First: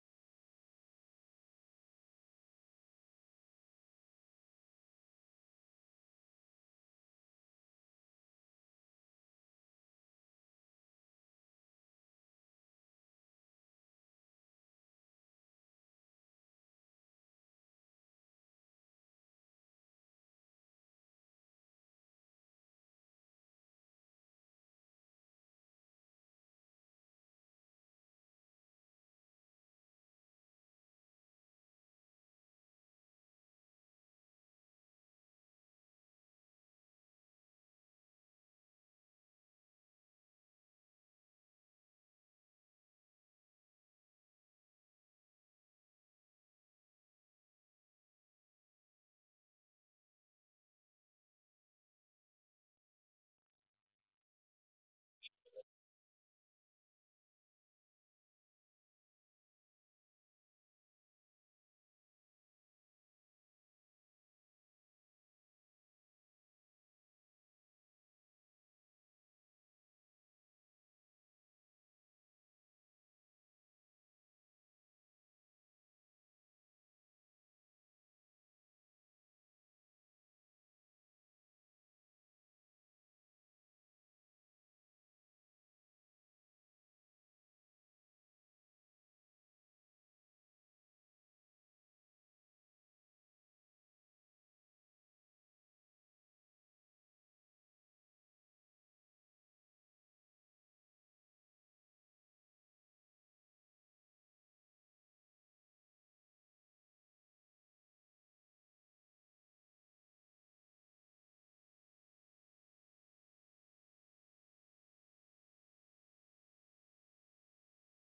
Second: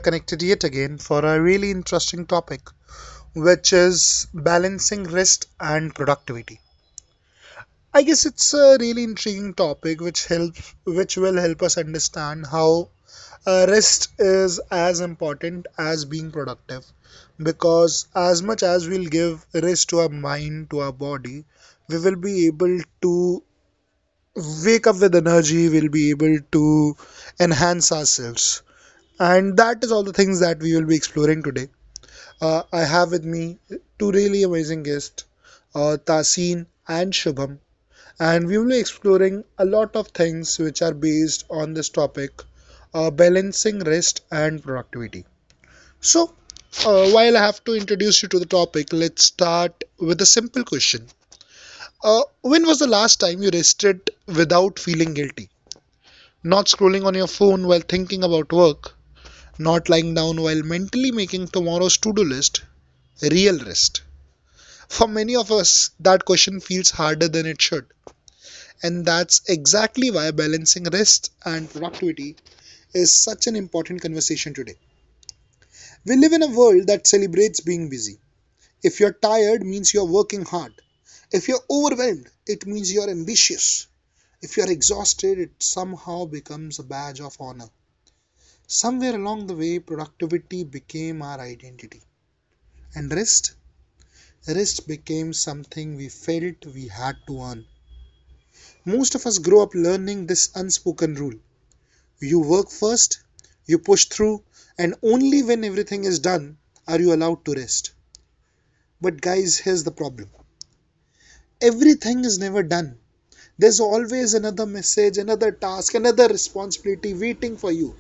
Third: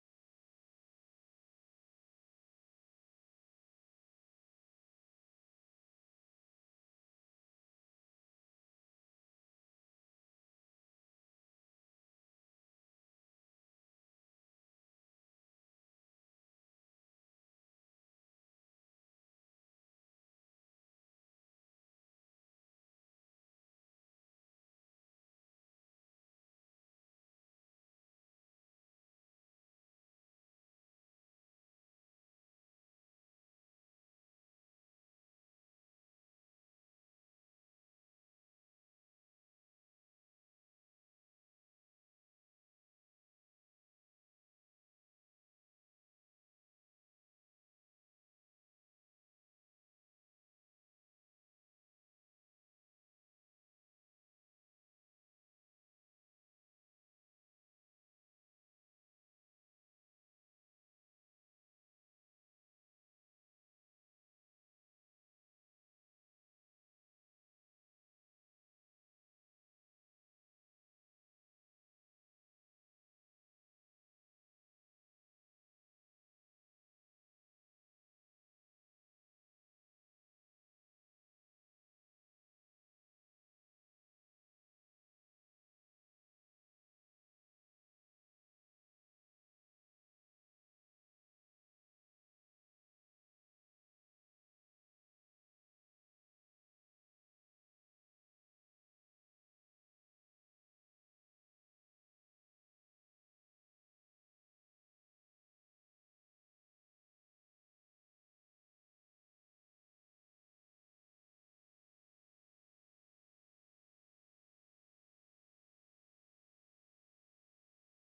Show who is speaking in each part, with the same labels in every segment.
Speaker 1: connected yet again for a really interesting topic which is balancing rest and productivity. I guess it's a really intriguing topic which helps which will help us understand how rest is as important as being productive because as much as we'll give rest to our mind to our body, we will be able to wake up with energy, we'll be able to enhance ourselves. And that is all the things that we will be exploring today. I have with me two really amazing guests, Tasin and Shubham, and we will be exploring a lot of things which are based on this topic, balancing rest and productivity. So, while I have to introduce you to the topic, let's start with a simple question. When was the last time you rested without feeling guilty? Not scrolling on your phone while thinking about work, not lying down while mentally making tomorrow's to do list, real rest? For many of us, that question feels harder than it should. And that's exactly why balancing rest and productivity is such an important conversation today. We live in a world that celebrates being busy. If you're tired, it means you're working hard. If you're overwhelmed, it means you're ambitious. If you're exhausted, it somehow becomes a badge of honor. Somewhere along the way, productivity became our identity, and rest became something we felt we had to earn. Most of us grow up learning this unspoken rule: you work first, you push through, and only when everything is done are you allowed to rest. But, guys, here's the problem: everything is never done. There's always another message, another task, another responsibility waiting for you.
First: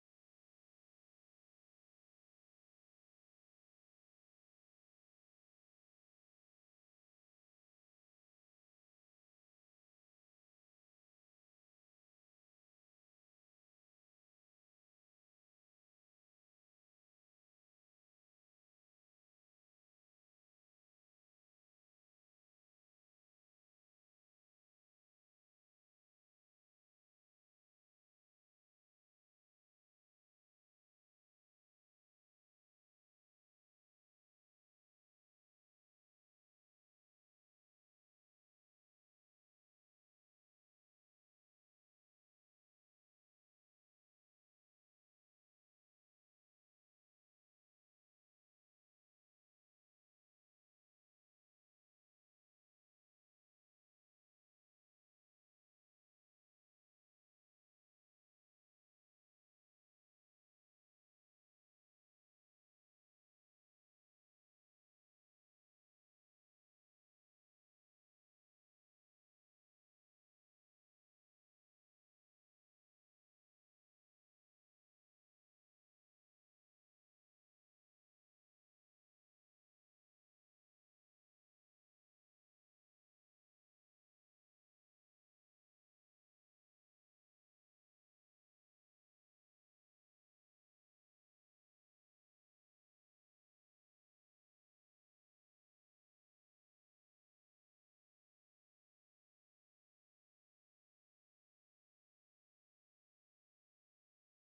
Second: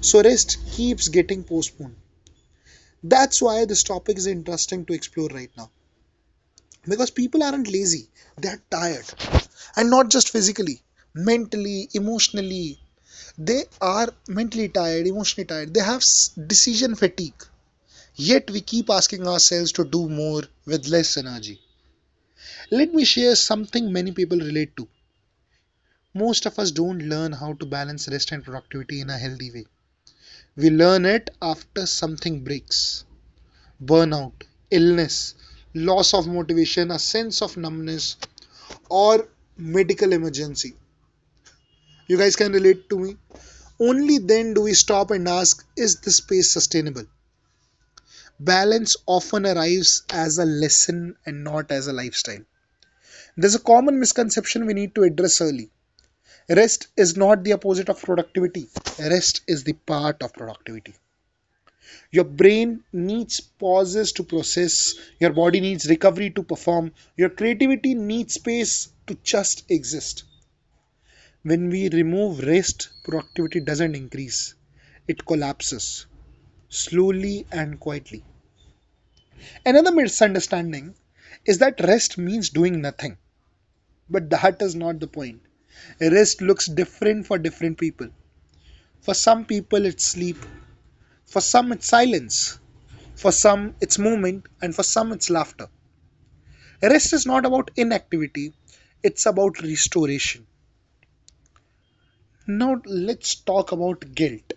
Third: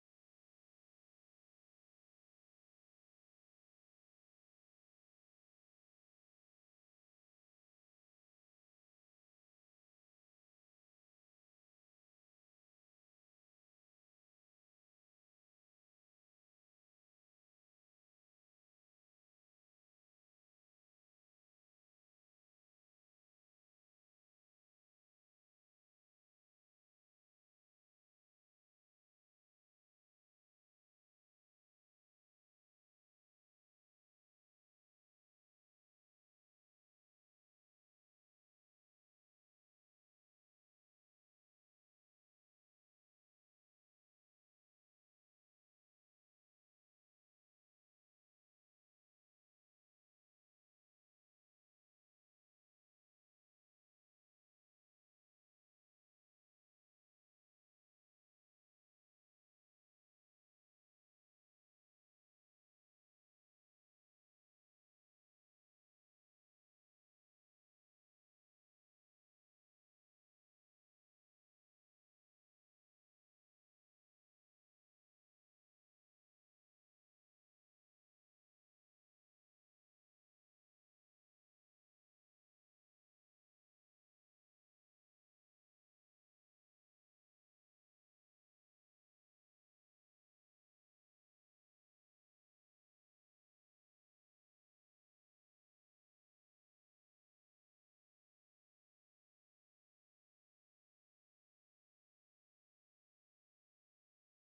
Speaker 1: So, rest keeps getting postponed. That's why this topic is interesting to explore right now, because people aren't lazy, they're tired. And not just physically, mentally, emotionally. They are mentally tired, emotionally tired, they have decision fatigue, yet we keep asking ourselves to do more with less energy. Let me share something many people relate to. Most of us don't learn how to balance rest and productivity in a healthy way, we learn it after something breaks: burnout, illness, loss of motivation, a sense of numbness, or medical emergency. You guys can relate to me. Only then do we stop and ask, is this space sustainable? Balance often arrives as a lesson and not as a lifestyle. There's a common misconception we need to address early. Rest is not the opposite of productivity, rest is the part of productivity. Your brain needs pauses to process, your body needs recovery to perform, your creativity needs space to just exist. When we remove rest, productivity doesn't increase, it collapses slowly and quietly. Another misunderstanding is that rest means doing nothing, but that is not the point. Rest looks different for different people. For some people, it's sleep, for some, it's silence, for some, it's movement, and for some, it's laughter. Rest is not about inactivity, it's about restoration. Now, let's talk about guilt,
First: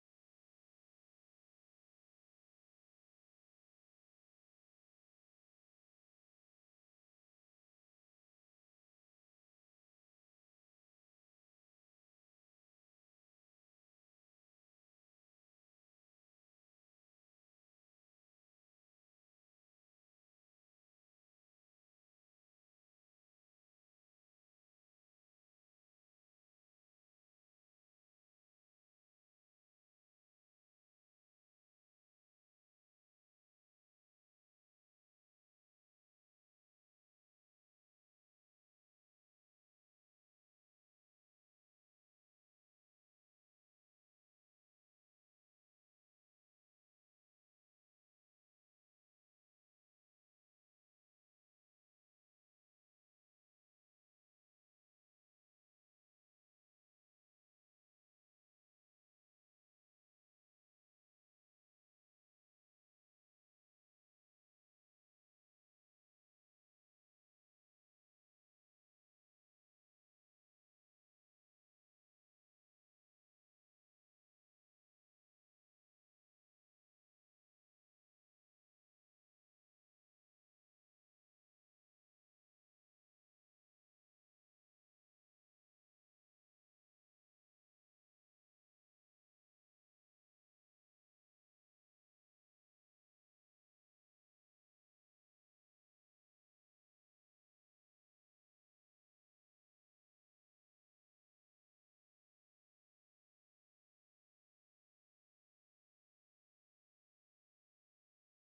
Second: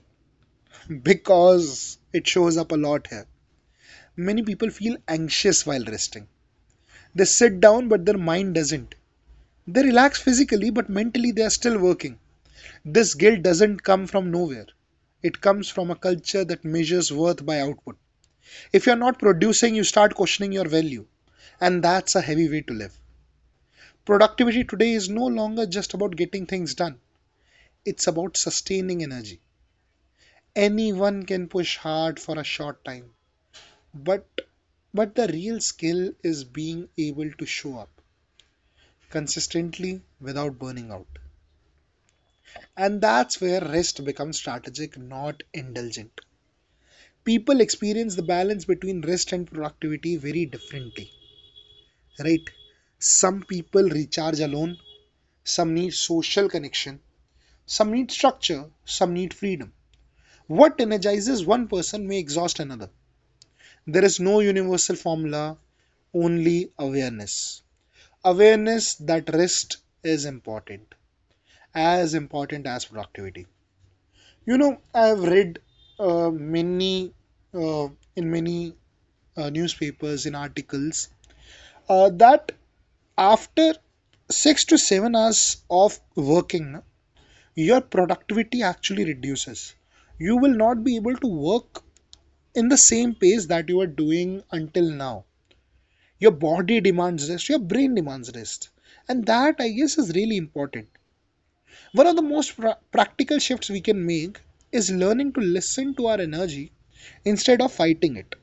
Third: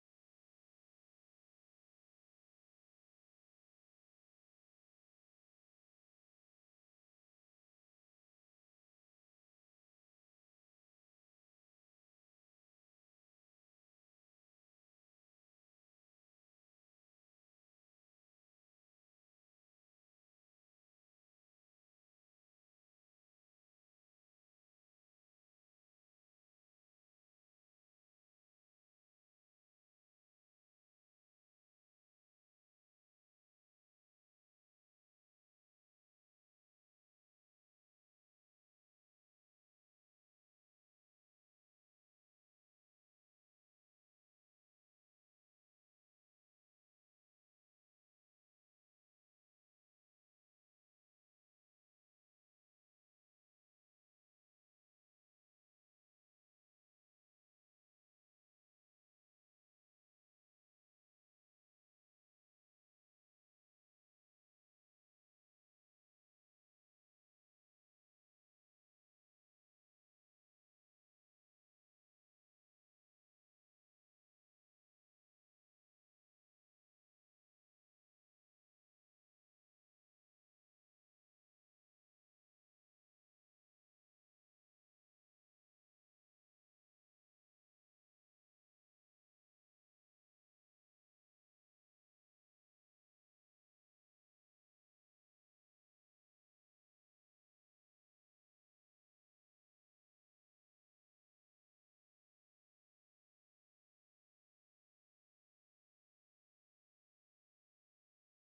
Speaker 1: because it shows up a lot here. Many people feel anxious while resting. They sit down, but their mind doesn't. They relax physically, but mentally they are still working. This guilt doesn't come from nowhere. It comes from a culture that measures worth by output. If you're not producing, you start questioning your value, and that's a heavy way to live. Productivity today is no longer just about getting things done, it's about sustaining energy. Anyone can push hard for a short time, but but the real skill is being able to show up consistently without burning out. And that's where rest becomes strategic, not indulgent. People experience the balance between rest and productivity very differently, right? Some people recharge alone, some need social connection, some need structure, some need freedom. What energizes one person may exhaust another. There is no universal formula, only awareness. Awareness that rest is important, as important as productivity. You know, I have read, uh, many, uh, in many, newspapers, in articles, that after 6 to 7 hours of working, your productivity actually reduces. You will not be able to work in the same pace that you were doing until now. Your body demands rest, your brain demands rest. And that, I guess, is really important. One of the most practical shifts we can make is learning to listen to our energy instead of fighting it.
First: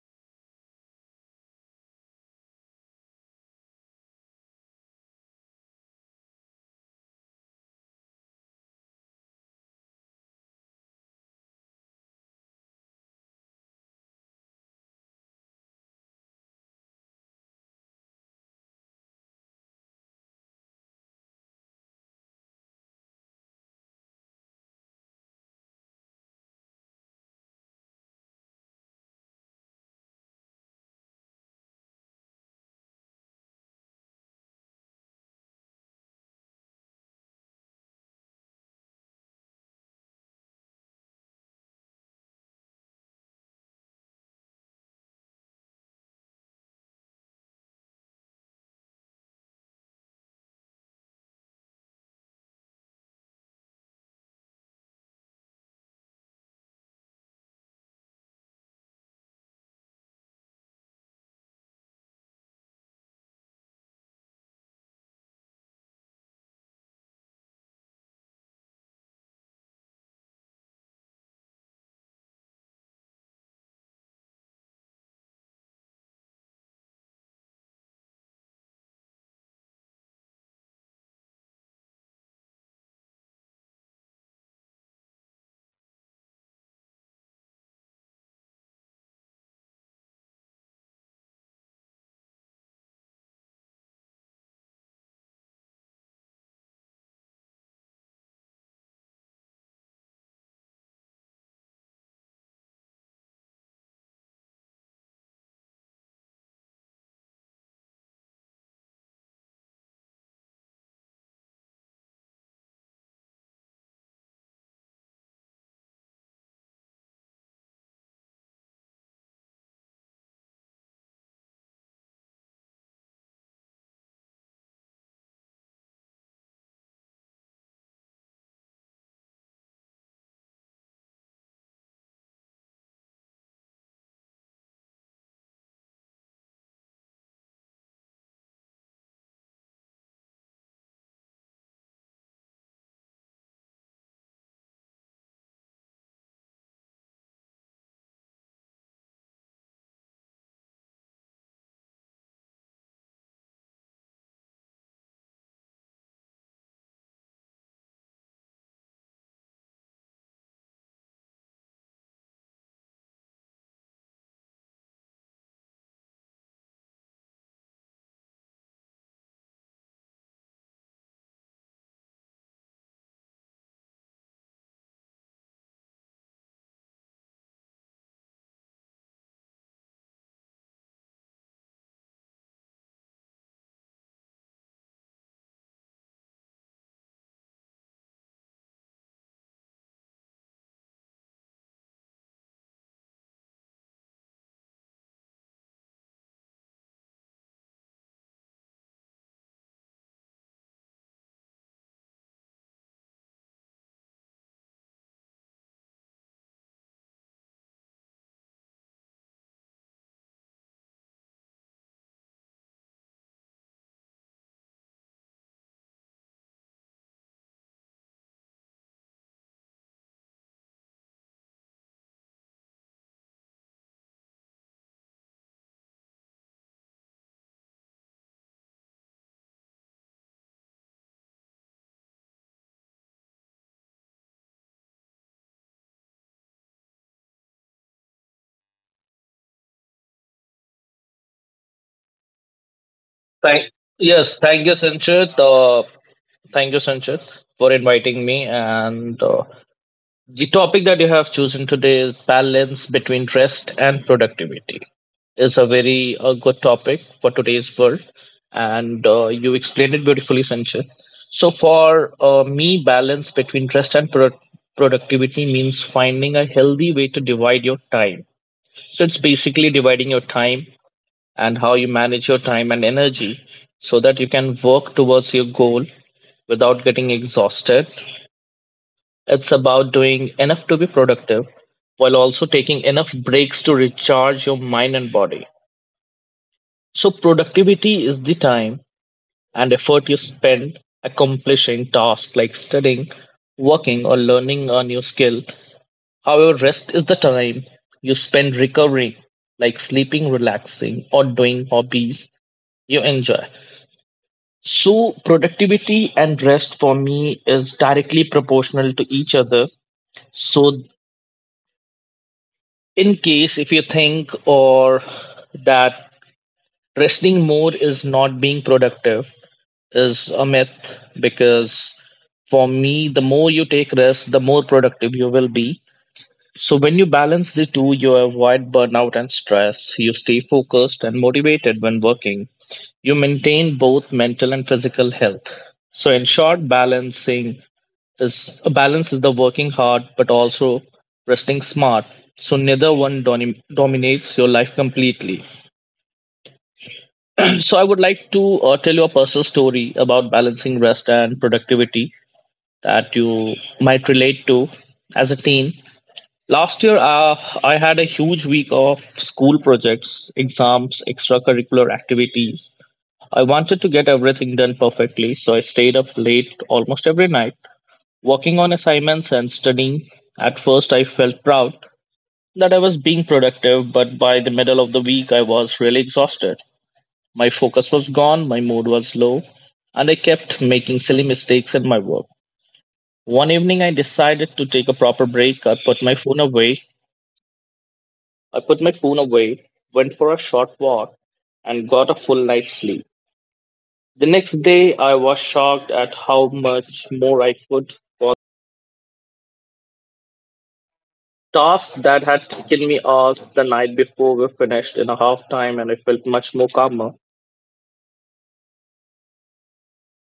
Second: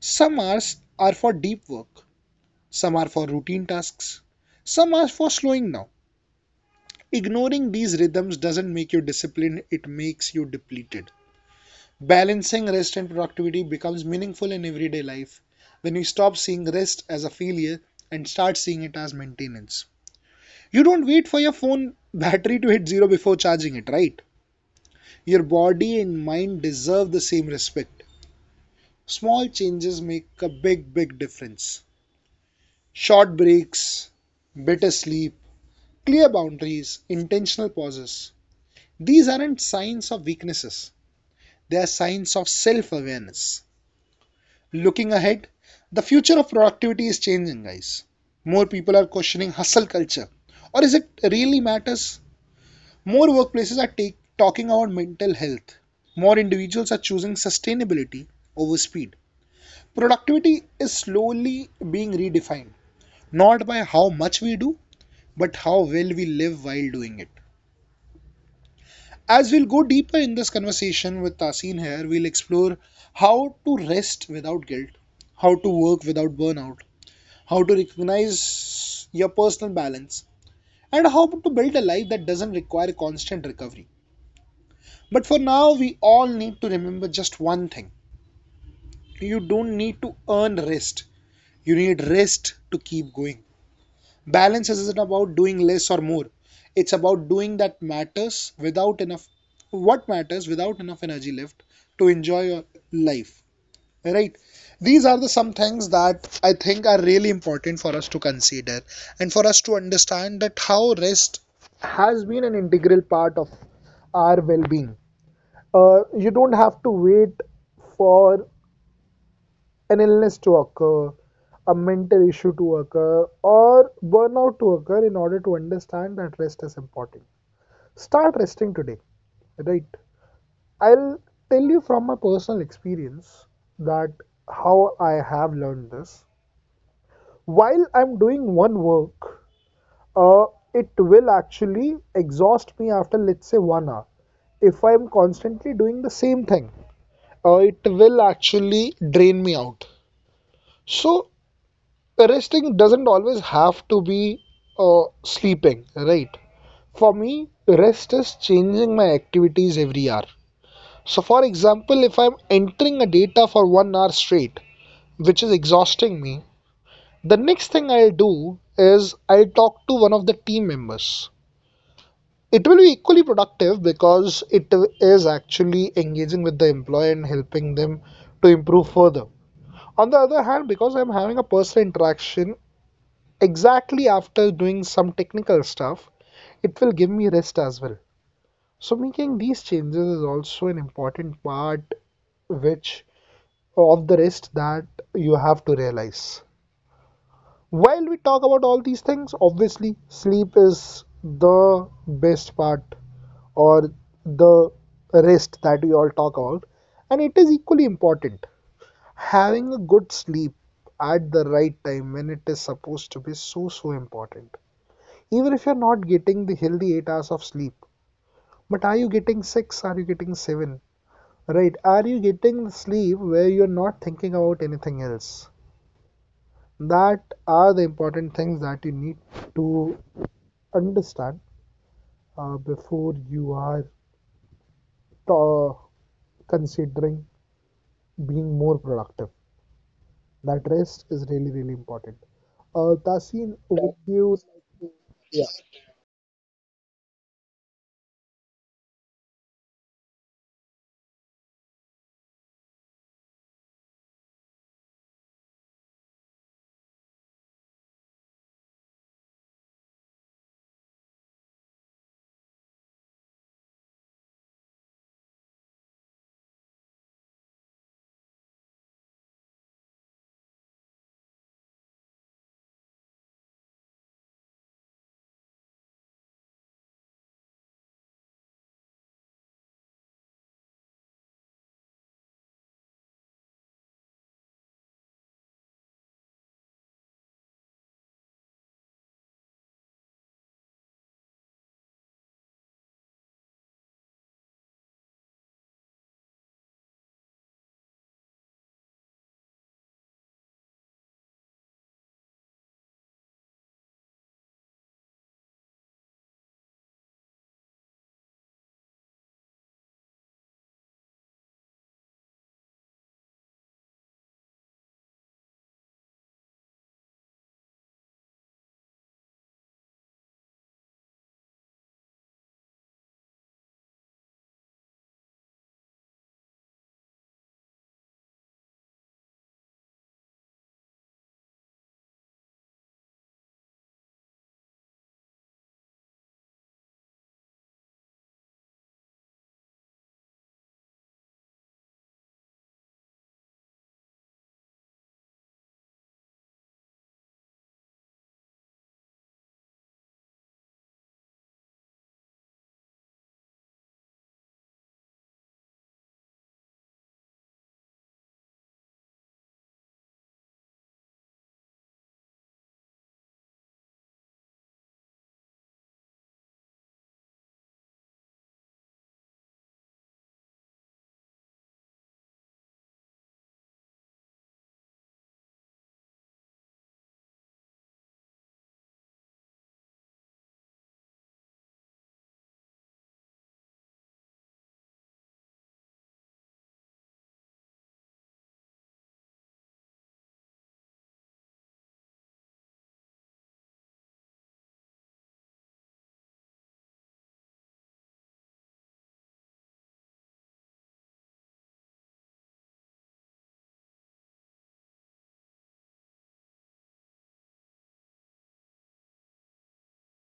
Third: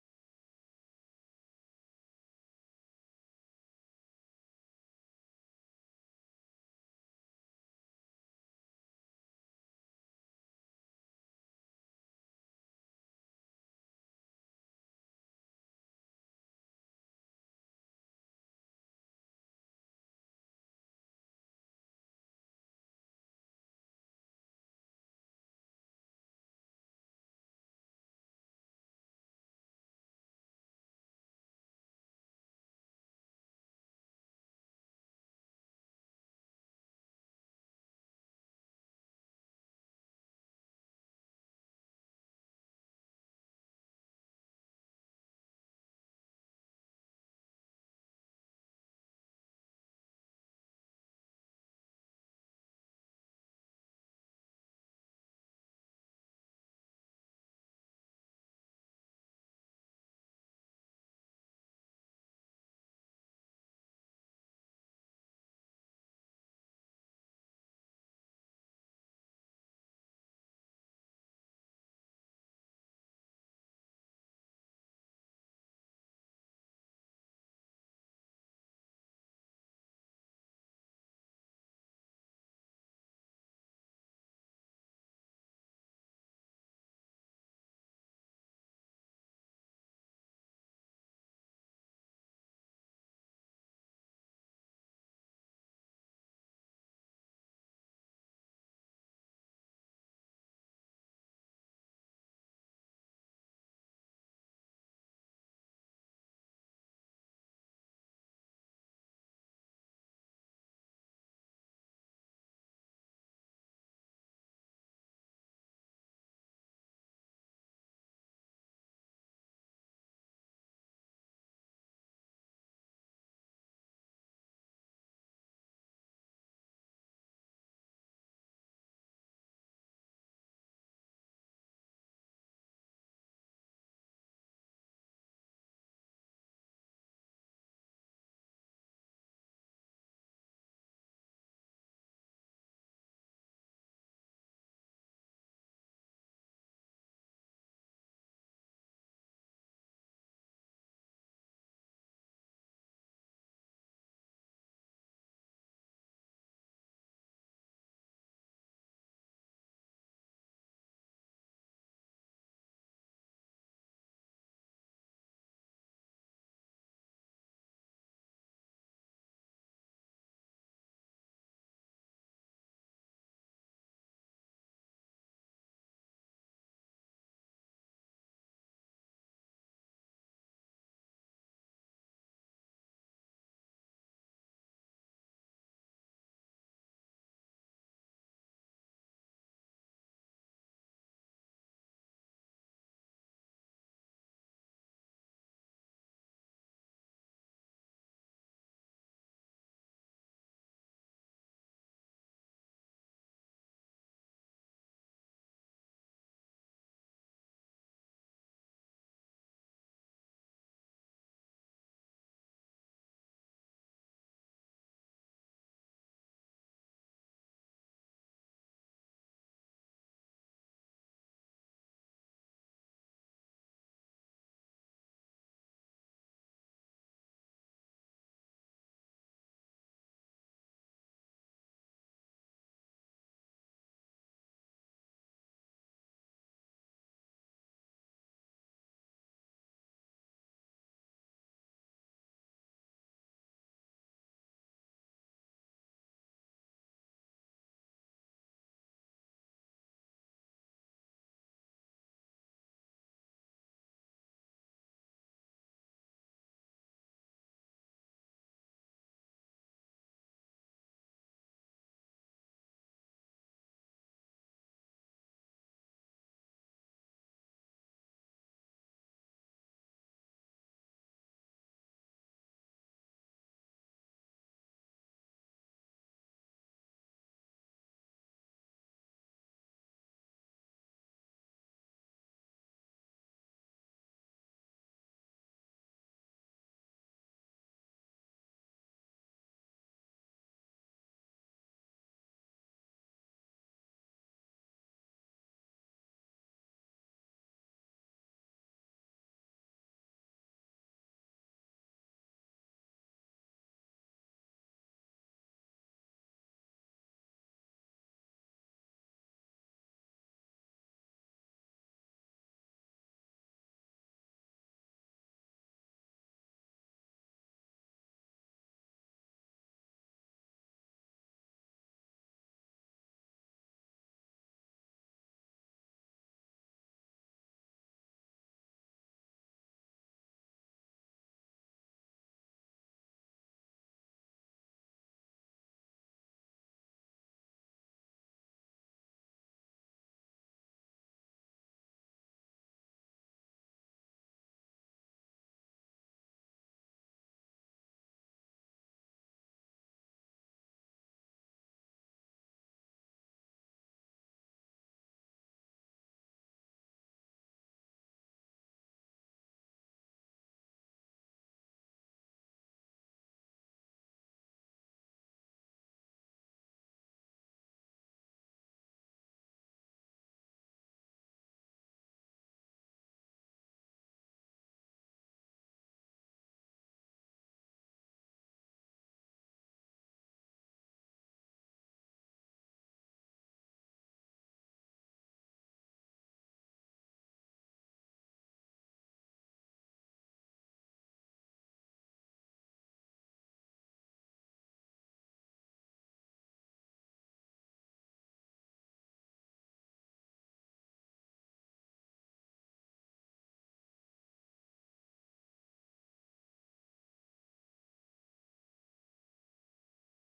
Speaker 1: Some hours are for deep work, some are for routine tasks, some are for slowing down. Ignoring these rhythms doesn't make you disciplined, it makes you depleted. Balancing rest and productivity becomes meaningful in everyday life when you stop seeing rest as a failure and start seeing it as maintenance. You don't wait for your phone battery to hit zero before charging it, right? Your body and mind deserve the same respect. Small changes make a big, big difference. Short breaks, better sleep, clear boundaries, intentional pauses. These aren't signs of weaknesses. They are signs of self awareness. Looking ahead, the future of productivity is changing, guys. More people are questioning hustle culture. Or is it really matters? More workplaces are talking about mental health. More individuals are choosing sustainability over speed. Productivity is slowly being redefined, not by how much we do, but how well we live while doing it. As we'll go deeper in this conversation with Tasin here, we'll explore how to rest without guilt, how to work without burnout, how to recognize your personal balance, and how to build a life that doesn't require constant recovery. But for now, we all need to remember just one thing: you don't need to earn rest, you need rest to keep going. Balance isn't about doing less or more. It's about doing that matters without enough what matters without enough energy left to enjoy your life. Right? These are the some things that I think are really important for us to consider and for us to understand that how rest has been an integral part of our well-being. You don't have to wait for an illness to occur, a mental issue to occur, or burnout to occur in order to understand that rest is important. Start resting today, right? I'll tell you from my personal experience that how I have learned this. While I'm doing one work, uh, it will actually exhaust me after, let's say, 1 hour. If I'm constantly doing the same thing, it will actually drain me out. So resting doesn't always have to be sleeping, right? For me, rest is changing my activities every hour. So, for example, if I'm entering a data for 1 hour straight, which is exhausting me, the next thing I'll do is I'll talk to one of the team members. It will be equally productive because it is actually engaging with the employee and helping them to improve further. On the other hand, because I'm having a personal interaction, exactly after doing some technical stuff, it will give me rest as well. So making these changes is also an important part which of the rest that you have to realize. While we talk about all these things, obviously sleep is the best part or the rest that we all talk about, and it is equally important. Having a good sleep at the right time when it is supposed to be, so so important. Even if you're not getting the healthy 8 hours of sleep, but are you getting 6, are you getting 7, right? Are you getting the sleep where you're not thinking about anything else? That are the important things that you need to understand, before you are, uh, considering being more productive, that rest is really really important. Tasin,
Speaker 2: Thank,
Speaker 1: would you
Speaker 2: yes, thank you,
Speaker 1: like,
Speaker 2: Sanchit.
Speaker 1: yeah.
Speaker 2: Thank you, Sanchit, for inviting me. And the topic that you have chosen today is balance between rest and productivity. Is a very good topic for today's world. And you explained it beautifully, Sanchit. So, for me, balance between rest and productivity means finding a healthy way to divide your time. So, it's basically dividing your time and how you manage your time and energy so that you can work towards your goal without getting exhausted. It's about doing enough to be productive while also taking enough breaks to recharge your mind and body. So, productivity is the time and effort you spend accomplishing tasks like studying, working, or learning a new skill. However, rest is the time you spend recovering, like sleeping, relaxing, or doing hobbies you enjoy. So, productivity and rest for me is directly proportional to each other. So, in case if you think or that resting more is not being productive is a myth, because for me, the more you take rest, the more productive you will be. So, when you balance the two, you avoid burnout and stress. You stay focused and motivated when working. You maintain both mental and physical health. So, in short, balancing is a balance, is the working hard but also resting smart, so neither one dominates your life completely. So I would like to tell you a personal story about balancing rest and productivity that you might relate to. As a teen last year, I had a huge week of school projects, exams, extracurricular activities. I wanted to get everything done perfectly, so I stayed up late almost every night working on assignments and studying. At first, I felt proud that I was being productive, but by the middle of the week, I was really exhausted. My focus was gone, my mood was low, and I kept making silly mistakes in my work. One evening, I decided to take a proper break. I put my phone away. I put my phone away, went for a short walk, and got a full night's sleep. The next day, I was shocked at how much more I could. Tasks that had taken me off the night before were finished in a half time, and I felt much more calmer.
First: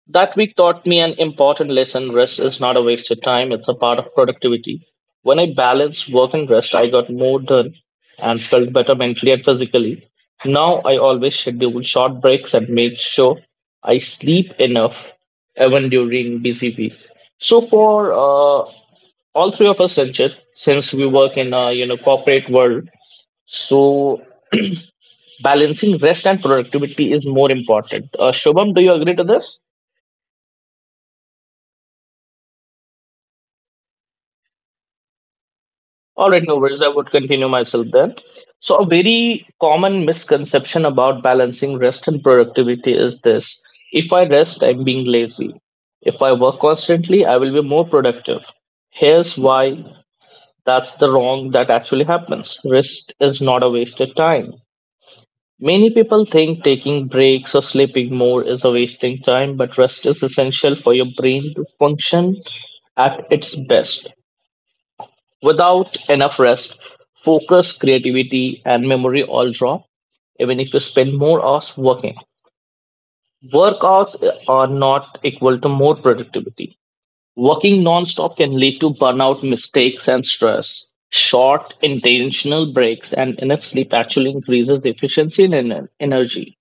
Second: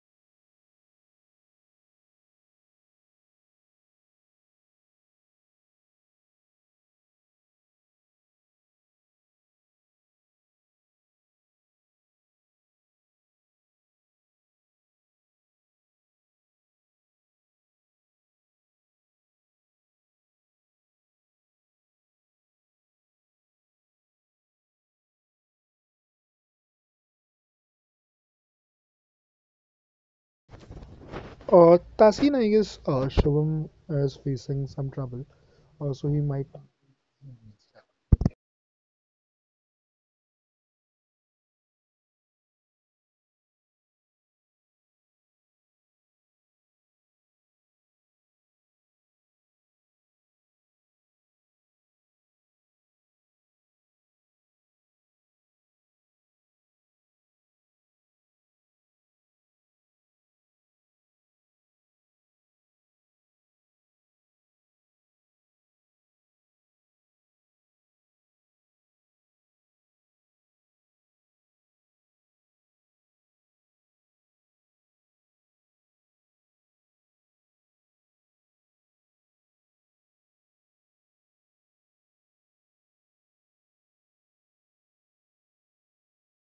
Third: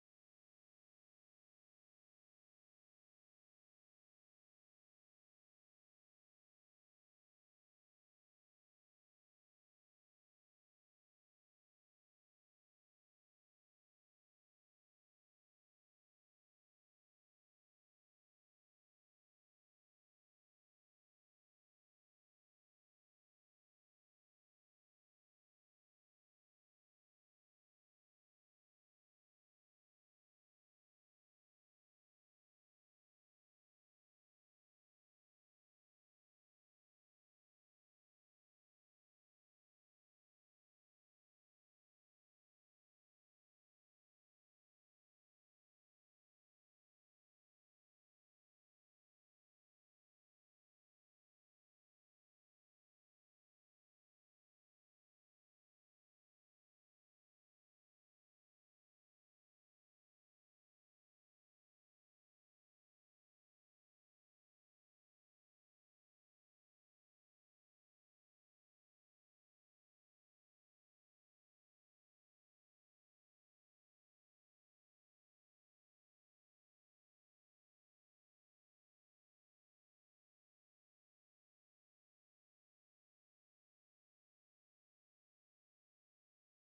Speaker 2: That week taught me an important lesson: rest is not a waste of time, it's a part of productivity. When I balanced work and rest, I got more done and felt better mentally and physically. Now I always schedule short breaks and make sure I sleep enough even during busy weeks. So for all three of us, Sanchit, since we work in a corporate world, so balancing rest and productivity is more important. Shubham, do you agree to this?
Speaker 1: Tasin, I guess Shivam is facing some trouble, so he
Speaker 2: All right,
Speaker 1: might.
Speaker 2: no worries. I would continue myself then. So, a very common misconception about balancing rest and productivity is this: if I rest, I'm being lazy. If I work constantly, I will be more productive. Here's why that's the wrong that actually happens: rest is not a wasted time. Many people think taking breaks or sleeping more is a wasting time, but rest is essential for your brain to function at its best. Without enough rest, focus, creativity, and memory all drop, even if you spend more hours working. Work hours are not equal to more productivity. Working non-stop can lead to burnout, mistakes, and stress. Short, intentional breaks and enough sleep actually increases the efficiency and energy.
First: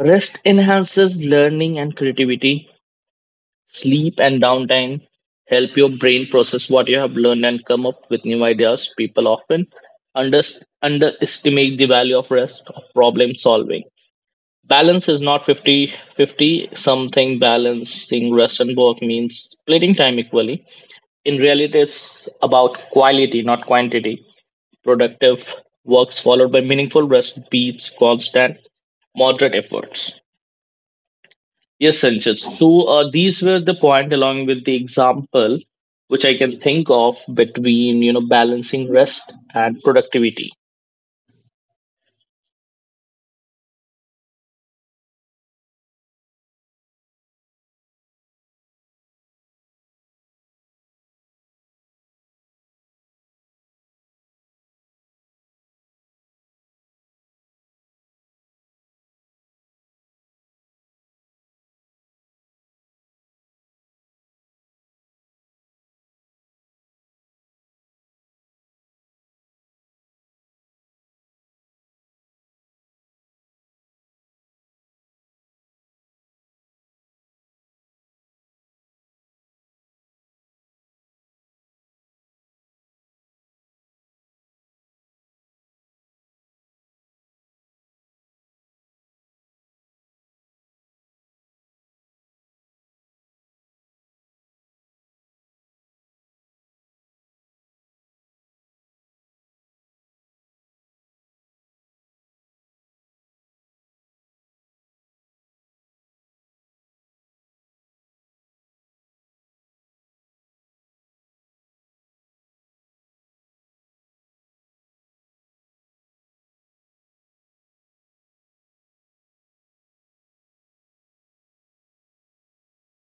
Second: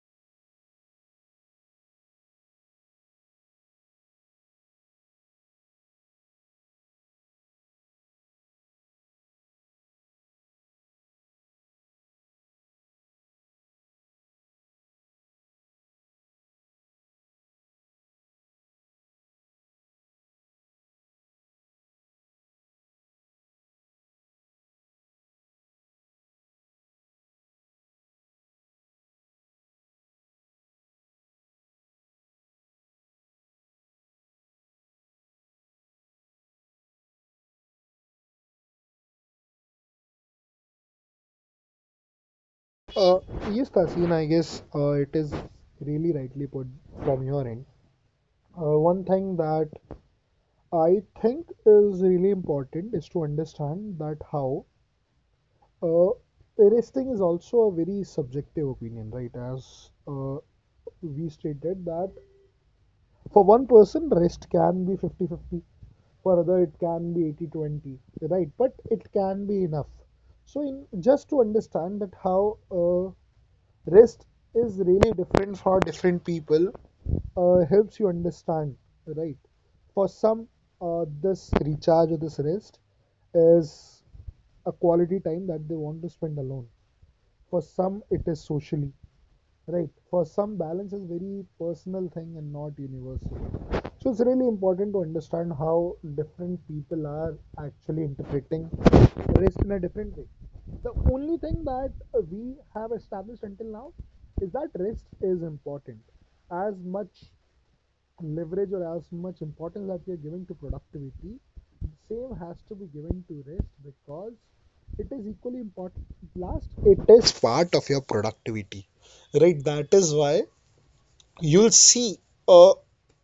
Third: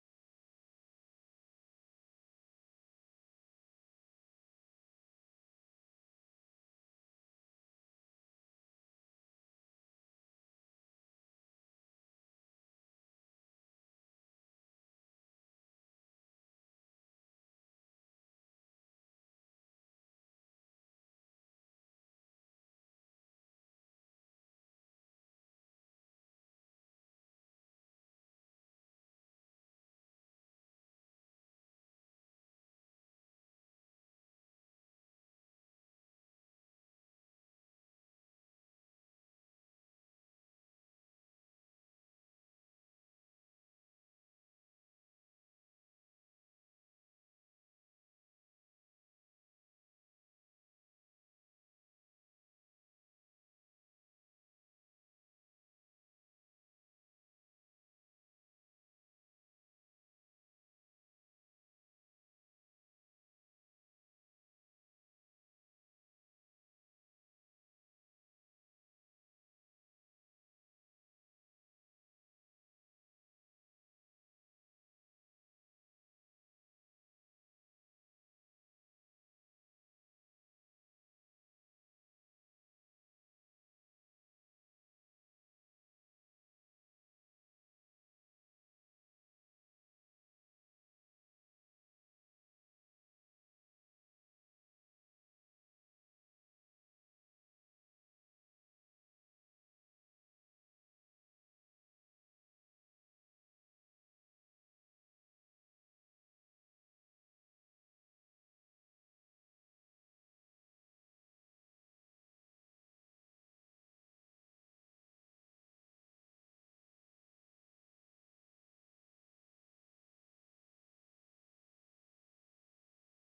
Speaker 2: Rest enhances learning and creativity. Sleep and downtime help your brain process what you have learned and come up with new ideas. People often under, underestimate the value of rest of problem solving. Balance is not 50-50, something balancing rest and work means splitting time equally. In reality, it's about quality, not quantity. Productive works followed by meaningful rest beats constant moderate efforts. Yes, Sanchit. So these were the point along with the example which I can think of between balancing rest and productivity.
Speaker 1: Uh, yes, Tasin, I guess it is really rightly put from your end. One thing that I think is really important is to understand that how uh, arresting is also a very subjective opinion, right? As we stated that for one person, rest can be 50-50, for other it can be 80-20, right? But it can be enough. So in just to understand that how rest is really different for different people, helps you understand, right? For some, this recharge or this rest is a quality time that they want to spend alone, for some it is socially. Right. For some, balance is very personal thing and not universal. So it's really important to understand how different people are actually interpreting rest in a different way. The only thing that we have established until now is that rest is important. As much leverage or as much importance that we are giving to productivity, the same has to be given to rest because it is equally important. Last, it is part of your productivity, right? That is why you'll see, uh,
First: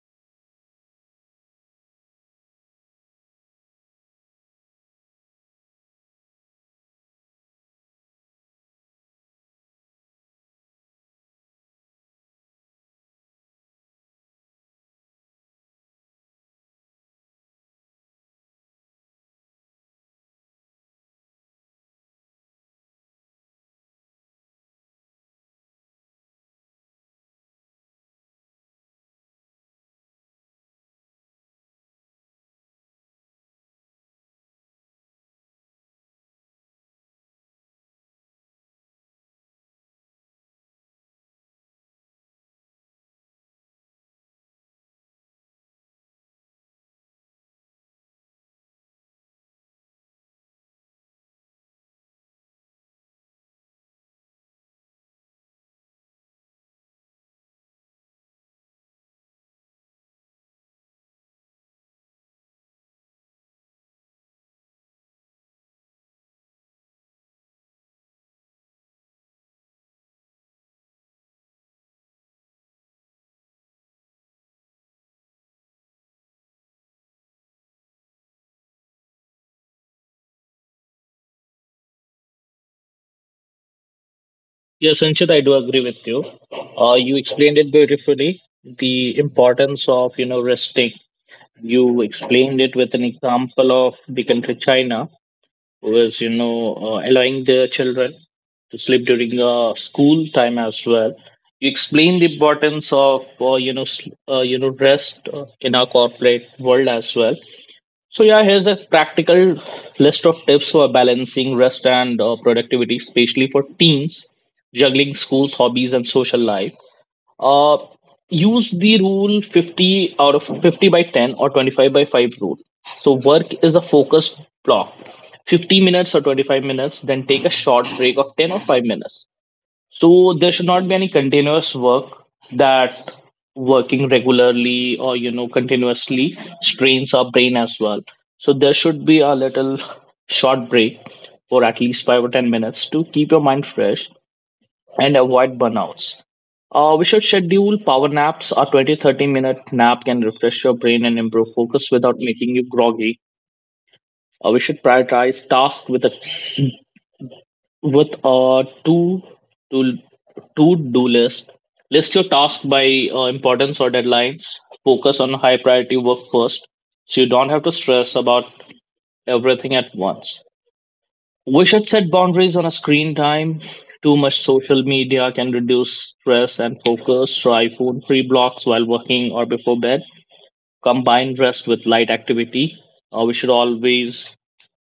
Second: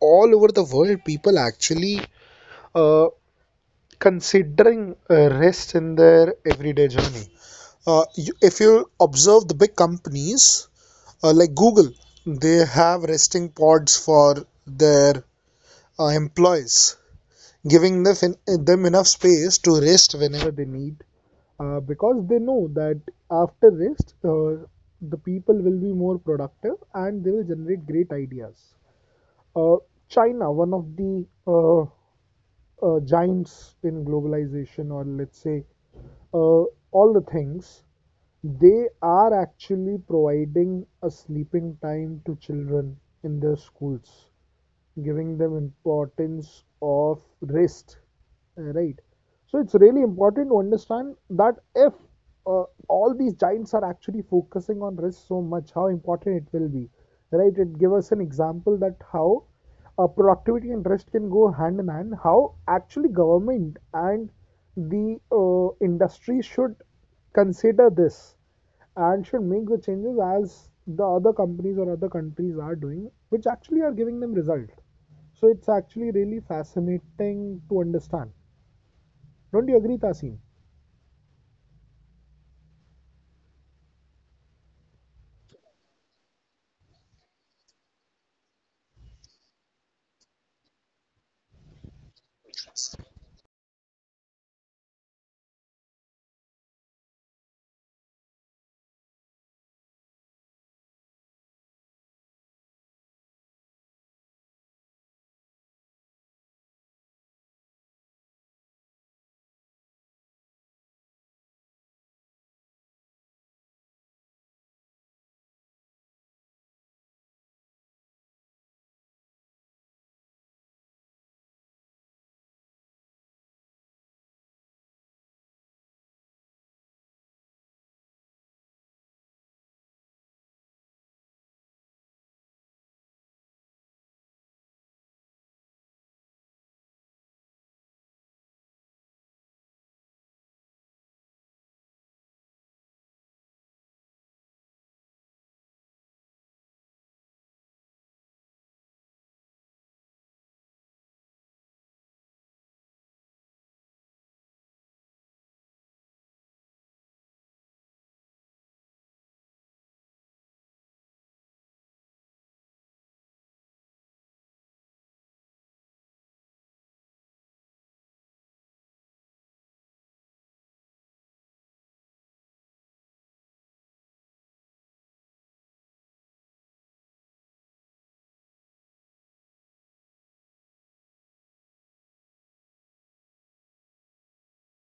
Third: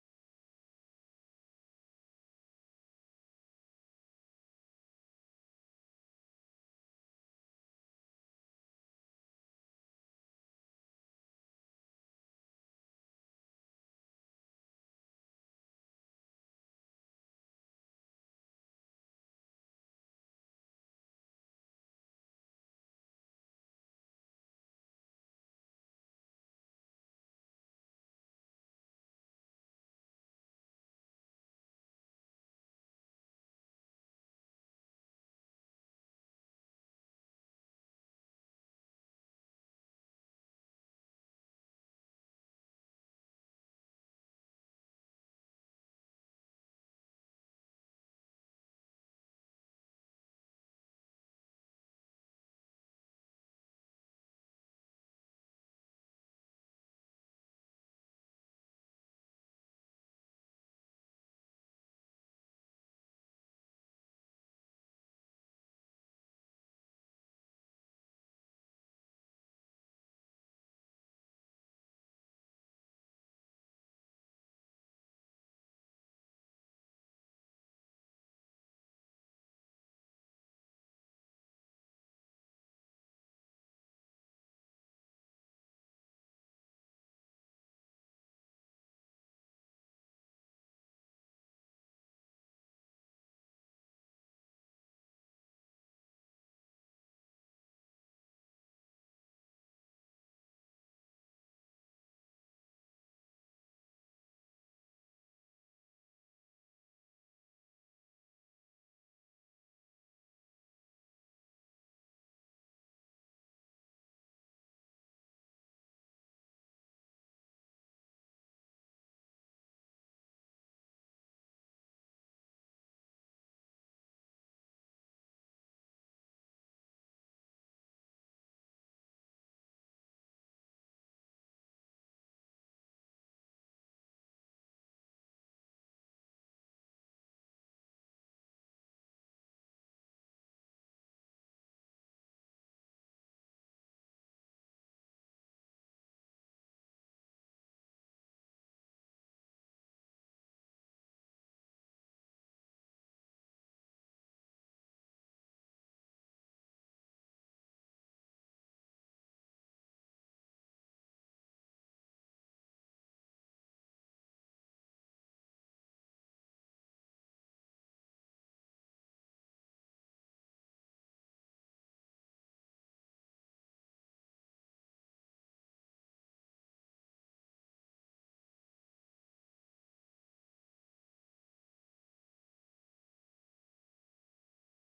Speaker 1: all over the world people actually uh, considering rest in their everyday journey. If you observe the big companies, like Google, they have resting pods for their employees, giving them enough space to rest whenever they need, because they know that after rest, the people will be more productive and they will generate great ideas. uh, China, one of the giants in globalization, or let's say uh, all the things, they are actually providing a sleeping time to children in their schools, giving them importance of rest, right? So it's really important to understand that if all these giants are actually focusing on rest so much, how important it will be, right? It give us an example that how productivity and rest can go hand in hand, how actually government and the industry should consider this and should make the changes as the other companies or other countries are doing, which actually are giving them result. So it's actually really fascinating to understand. Don't you agree, Tasin?
Speaker 2: Yes, Sanchit, I do agree with you. You explained it beautifully. The importance of resting. You explained it with an example of the country China, was allowing their children to sleep during school time as well. You explain the importance of rest in our corporate world as well. So yeah, here's a practical list of tips for balancing rest and productivity, especially for teens juggling schools, hobbies and social life. uh, Use the rule 50 out of 50 by 10 or 25 by 5 rule. So work is a focused block. 50 minutes or 25 minutes, then take a short break of 10 or 5 minutes. So there should not be any continuous work, that working regularly or continuously strains our brain as well. So there should be a little short break for at least 5 or 10 minutes to keep your mind fresh and avoid burnouts. We should schedule power naps. A 30 minute nap can refresh your brain and improve focus without making you groggy. We should prioritize tasks with a two to to do list. List your tasks by importance or deadlines. Focus on high priority work first, so you don't have to stress about everything at once. We should set boundaries on a screen time. Too much social media can reduce stress and focus. Try phone free blocks while working or before bed. Combine rest with light activity. We should always,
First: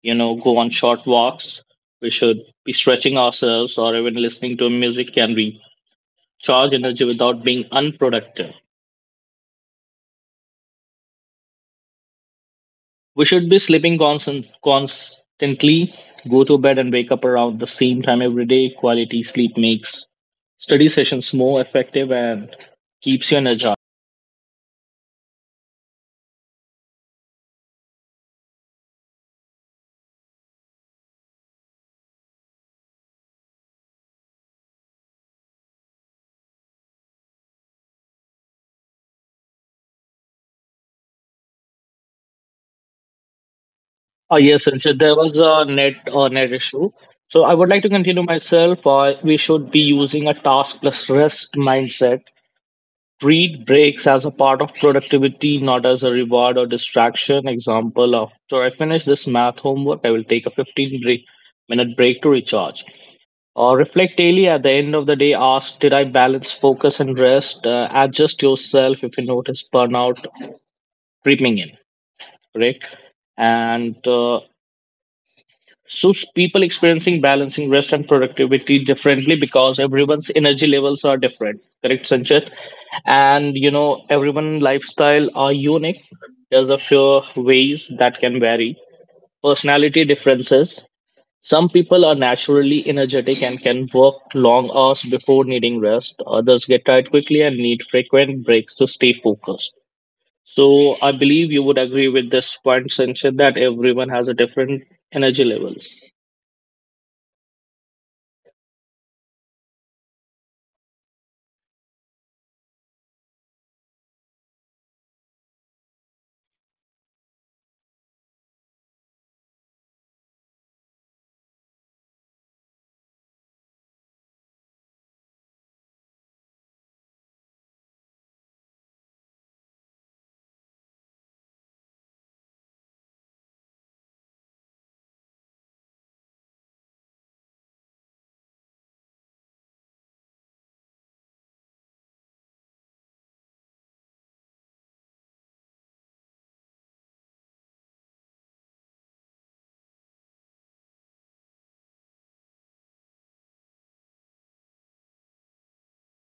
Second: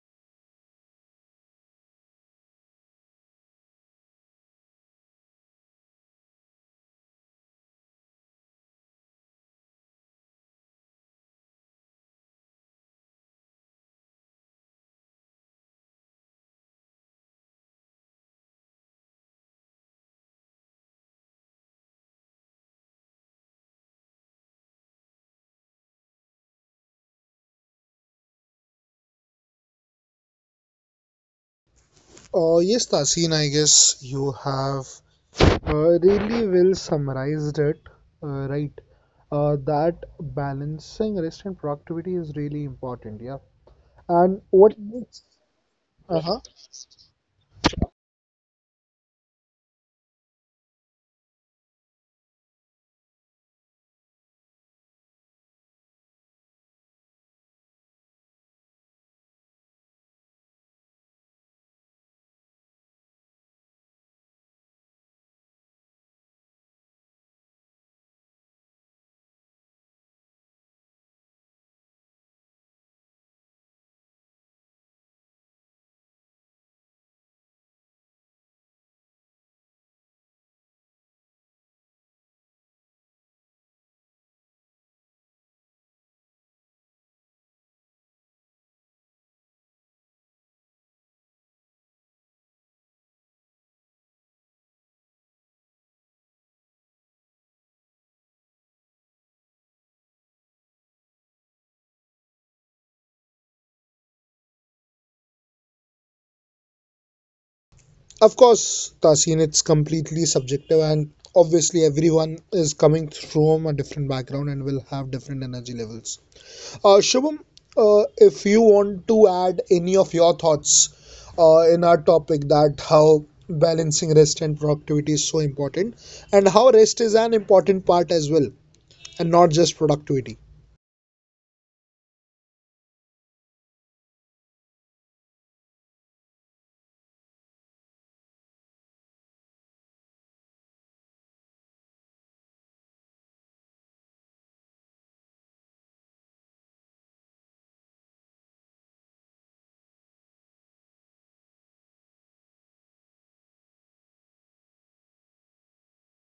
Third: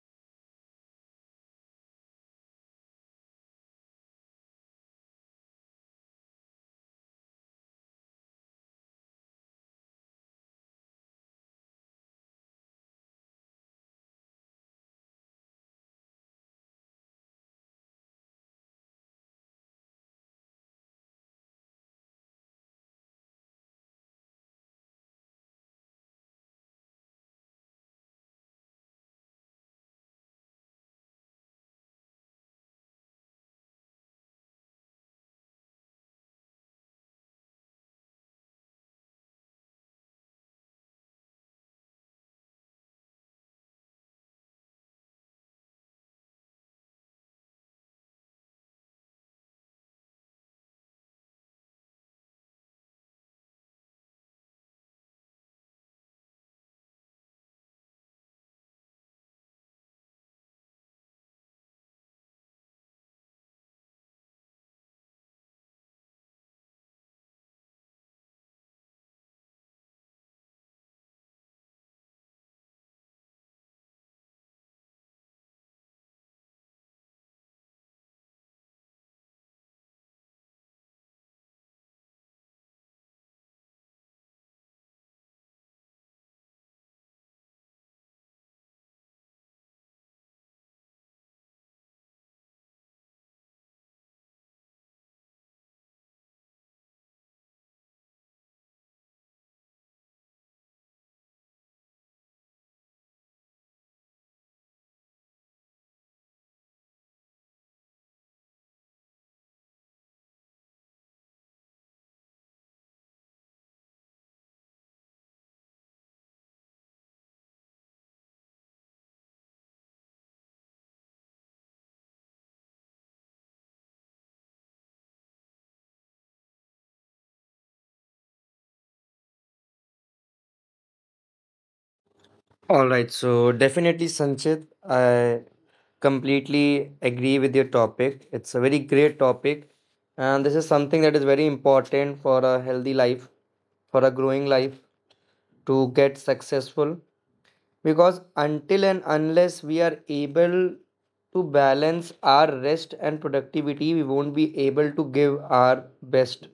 Speaker 2: go on short walks. We should be stretching ourselves, or even listening to music can recharge energy without being unproductive. We should be sleeping constantly, go to bed and wake up around the same time every day. Quality sleep makes study sessions more effective and keeps you energized.
Speaker 1: Yes, Tasin, I guess you have really well summarized it, right? That balancing rest and productivity is really important, yeah.
Speaker 2: Oh,
Speaker 1: And
Speaker 2: yes,
Speaker 1: what
Speaker 2: Sanchit, there
Speaker 1: makes.
Speaker 2: was a
Speaker 1: Uh huh.
Speaker 2: net issue. So I would like to continue myself. We should be using a task plus rest mindset. Treat breaks as a part of productivity, not as a reward or distraction. Example of, so I finish this math homework, I will take a 15 minute break to recharge. Reflect daily at the end of the day. Ask, did I balance focus and rest? Adjust yourself if you notice burnout creeping in, right? And so people experiencing balancing rest and productivity differently because everyone's energy levels are different, correct, Sanchit? And everyone lifestyle are unique. There's a few ways that can vary. Personality differences. Some people are naturally energetic and can work long hours before needing rest. Others get tired quickly and need frequent breaks to stay focused. So I believe you would agree with this point, Sanchit, that everyone has a different energy levels.
Speaker 1: Of course, Tasin, it's completely subjective, and obviously, everyone is coming from a different background and will have different energy levels. Shubham, if you want to add any of your thoughts in our topic, that how balancing rest and productivity is so important, and how rest is an important part as well, and not just productivity.
Speaker 3: All right, so definitely, Sanchit, I completely agree with your topic. It's a very great topic, and this is something that is very important for a healthy life, for a growing life to get successful. Because until and unless we are able to balance our rest and productivity, we won't be able to give our best.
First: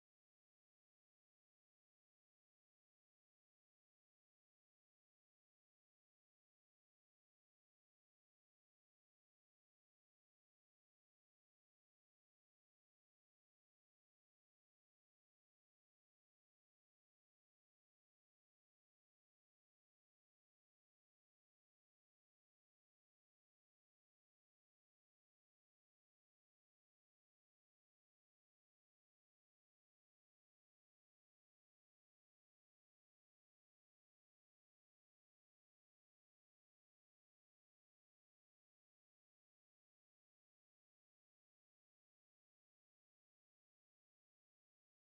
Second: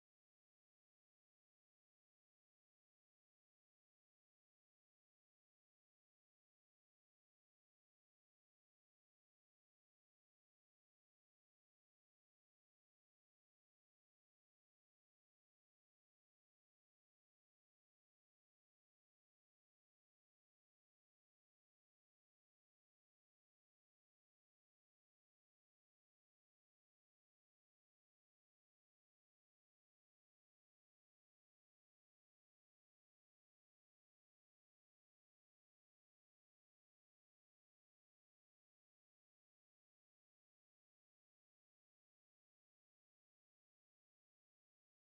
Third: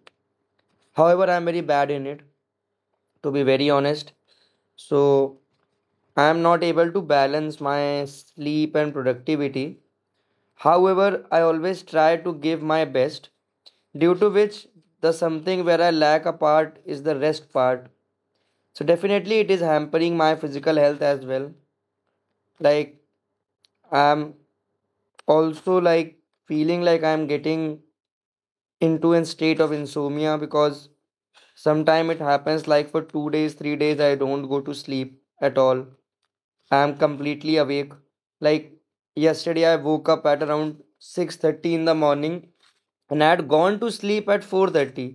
Speaker 3: However, I'm very bad in it, to be very honest. So, I am not able to balance my sleep and productivity. However, I always try to give my best, due to which the something where I lack a part is the rest part. So definitely it is hampering my physical health as well. Like I'm also like feeling like I'm getting into a state of insomnia because sometime it happens like for 2 days, 3 days I don't go to sleep at all. I'm completely awake. Like yesterday I woke up at around 6:30 in the morning and I had gone to sleep at 4:30.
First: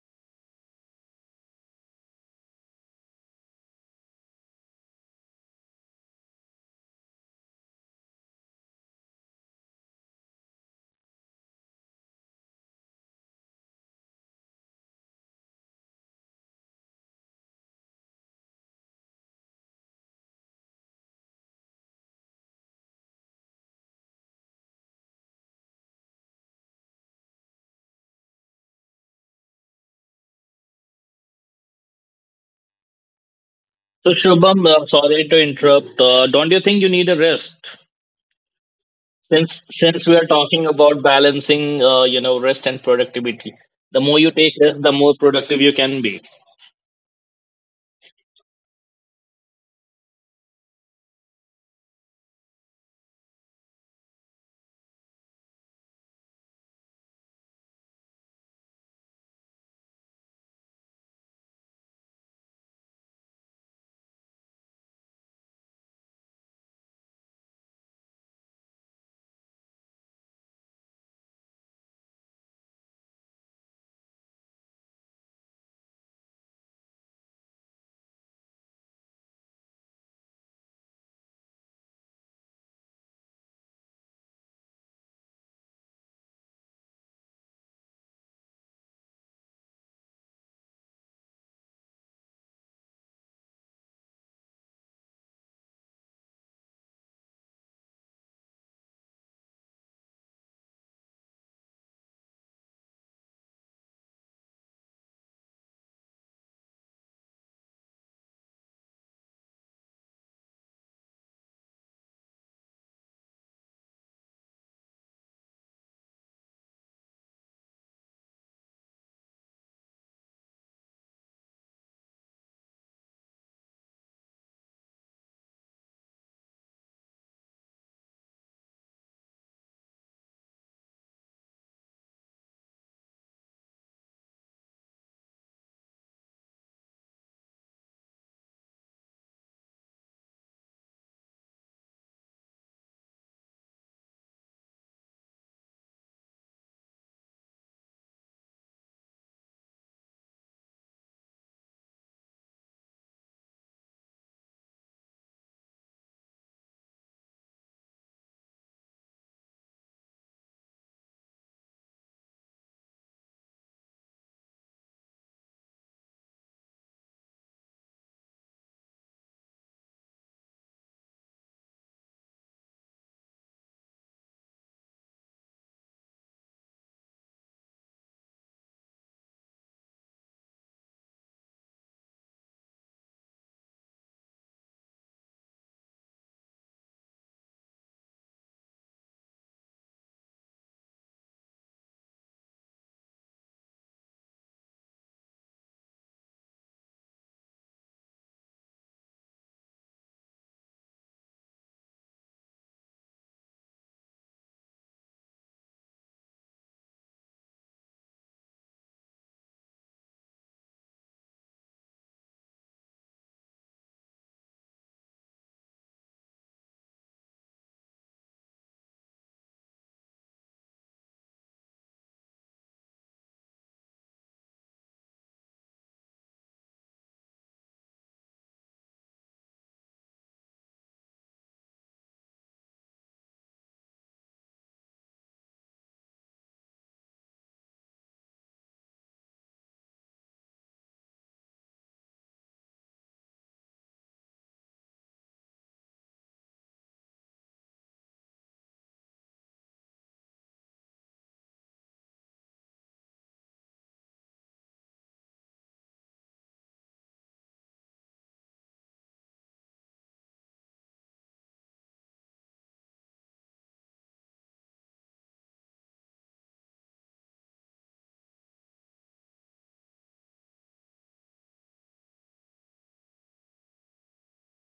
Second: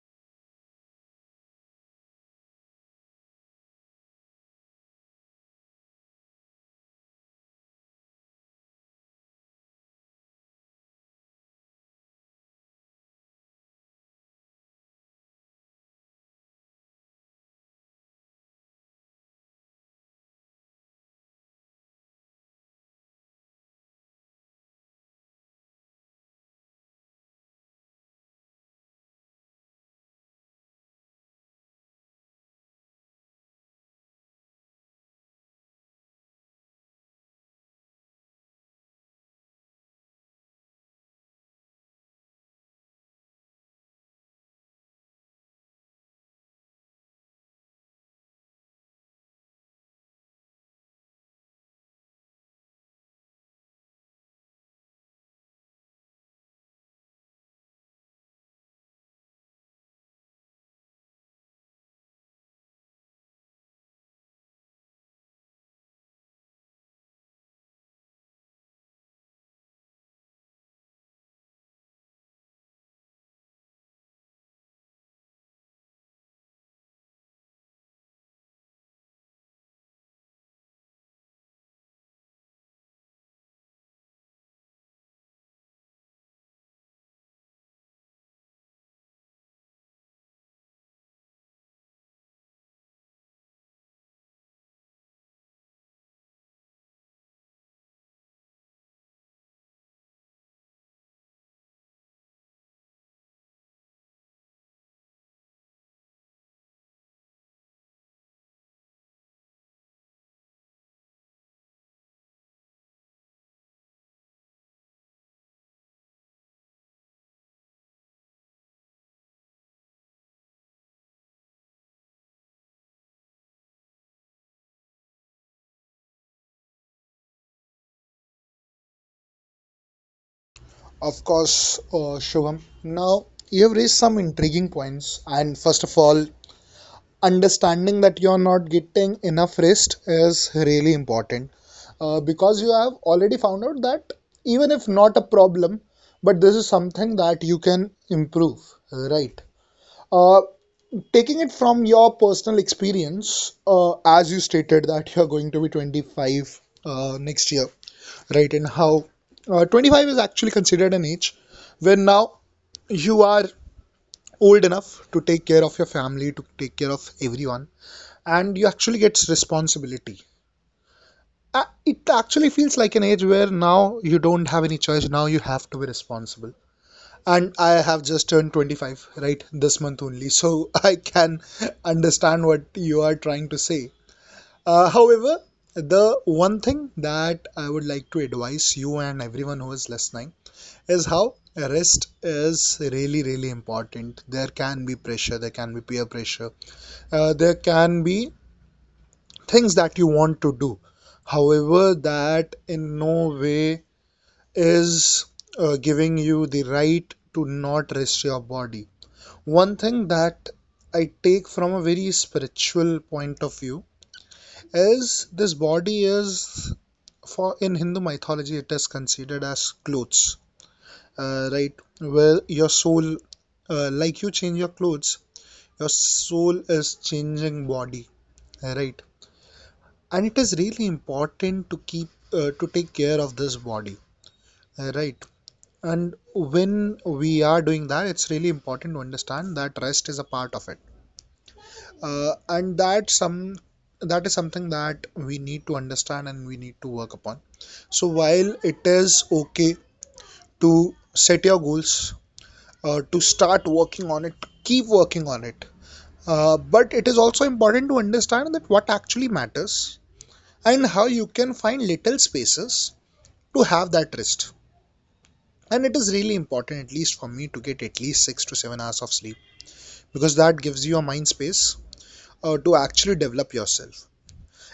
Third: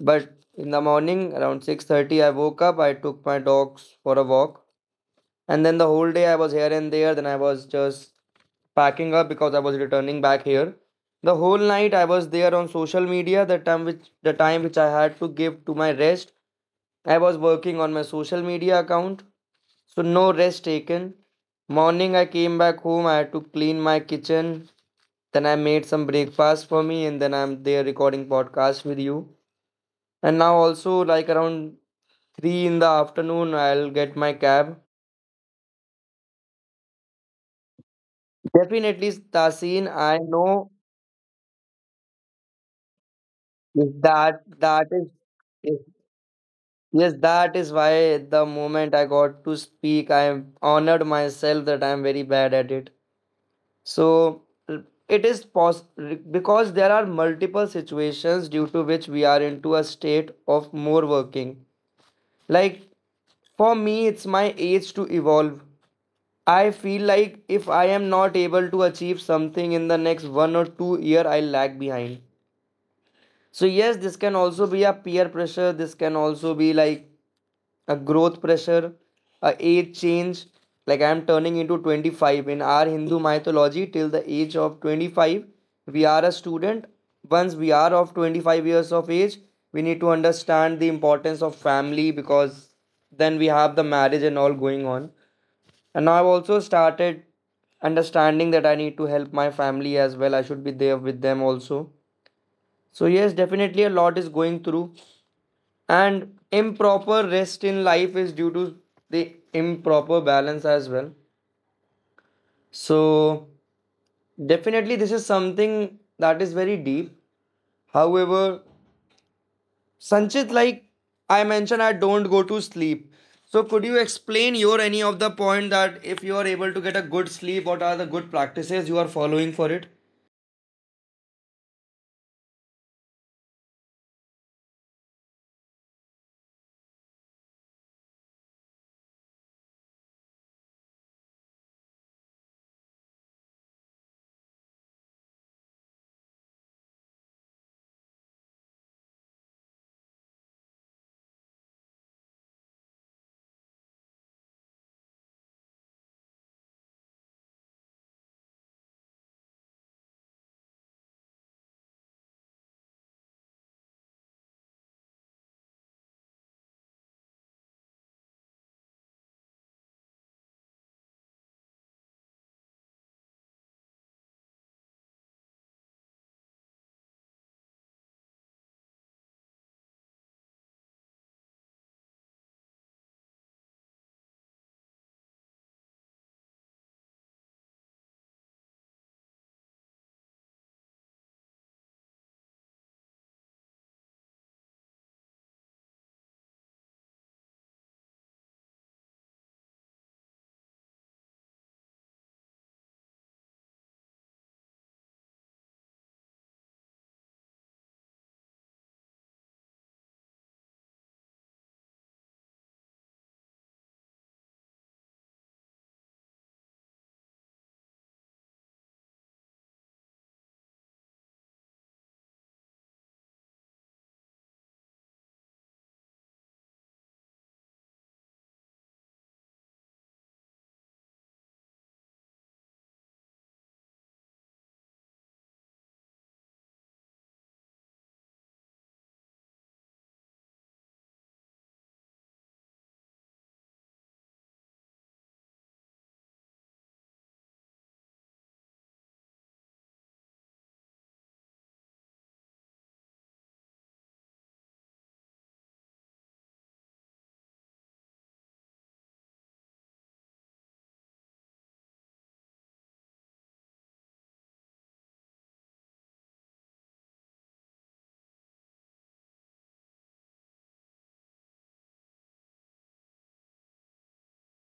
Speaker 3: But in the morning around 6:30 I woke up, I took my dogs for a walk, and then the whole day I was here and there, then I was just packing up because I was returning back here. The whole night I was there on social media, the time which I had to give to my rest I was working on my social media account, so no rest taken. Morning I came back home, I had to clean my kitchen, then I made some breakfast for me, and then I'm there recording podcast with you. And now also like around 3 in the afternoon I'll
Speaker 2: So
Speaker 3: get my
Speaker 2: Shubham,
Speaker 3: cab.
Speaker 2: sorry to interrupt. Don't you think you need a rest?
Speaker 3: Definitely,
Speaker 2: Since
Speaker 3: Tasin,
Speaker 2: since we
Speaker 3: I
Speaker 2: are talking
Speaker 3: know.
Speaker 2: about balancing, rest and productivity. The more you
Speaker 3: that
Speaker 2: take
Speaker 3: that
Speaker 2: rest, the
Speaker 3: is
Speaker 2: more productive you
Speaker 3: is-
Speaker 2: can be.
Speaker 3: yes that is why the moment I got to speak I am honored myself that I am very bad at it. So, it is pos- because there are multiple situations due to which we are into a state of more working. Like for me, it's my age to evolve. I feel like if I am not able to achieve something in the next 1 or 2 year, I lag behind. So yes, this can also be a peer pressure. This can also be like a growth pressure, a age change. Like I am turning into 25 in our Hindu mythology. Till the age of 25, we are a student. Once we are of 25 years of age, we need to understand the importance of family, because then we have the marriage and all going on. And now I've also started understanding that I need to help my family as well. I should be there with them also. So, yes, definitely a lot is going through, and improper rest in life is due to the improper balance as well. So definitely this is something that is very deep. However, Sanchit, like I mentioned, I don't go to sleep. So could you explain your any of the point, that if you are able to get a good sleep, what are the good practices you are following for it?
Speaker 1: Of course, Shubham. Now, you have raised some intriguing points, and first of all, understanding that you're not getting enough rest is really important, because you have already found out that, even if not a problem, but this is something that you can improve, right? Uh, taking it from your personal experience, as you stated that you're going to be 25 next year, right? And how 25 is actually considered an age where now you are old enough to take care of your family, to take care of everyone, and you actually get responsibility. It actually feels like an age where now you don't have any choice, now you have to be responsible. And I have just turned 25 right this month only, so I can understand what you are trying to say. However, the one thing that I would like to advise you and everyone who is listening is how rest is really, really important. There can be pressure, there can be peer pressure, there can be things that you want to do. However, that in no way is giving you the right to not rest your body. One thing that I take from a very spiritual point of view is, this body is, for in Hindu mythology it is considered as clothes, right? Where your soul, like you change your clothes, your soul is changing body, right? And it is really important to keep, to take care of this body, right? And when we are doing that, it's really important to understand that rest is a part of it, and that some that is something that we need to understand and we need to work upon. So while it is okay to set your goals, to start working on it, keep working on it, but it is also important to understand that what actually matters, and how you can find little spaces to have that rest. And it is really important, at least for me, to get at least 6 to 7 hours of sleep, because that gives you a mind space to actually develop yourself.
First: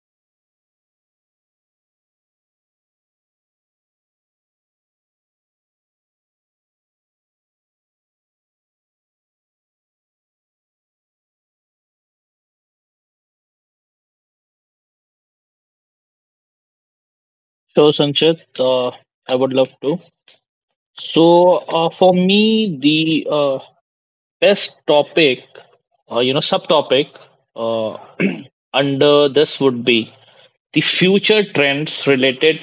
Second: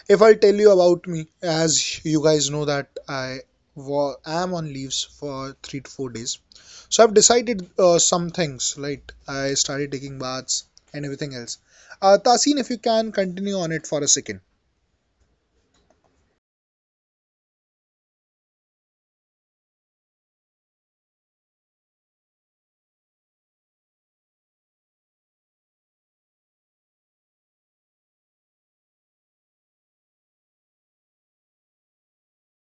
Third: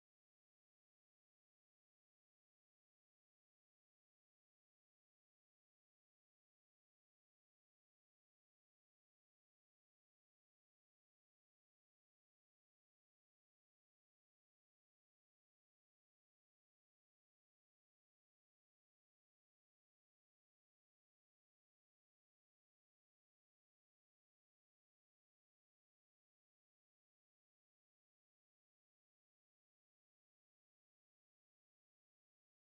Speaker 1: If I tell you about me, as you guys know that I am on leaves for 3 to 4 days, so I've decided some things, right? I started taking baths and everything else. Tasin, if you can continue on it for a second.
Speaker 2: So Sanchit, I would love to. So for me, the best topic, subtopic uh, under this would be the future trends related,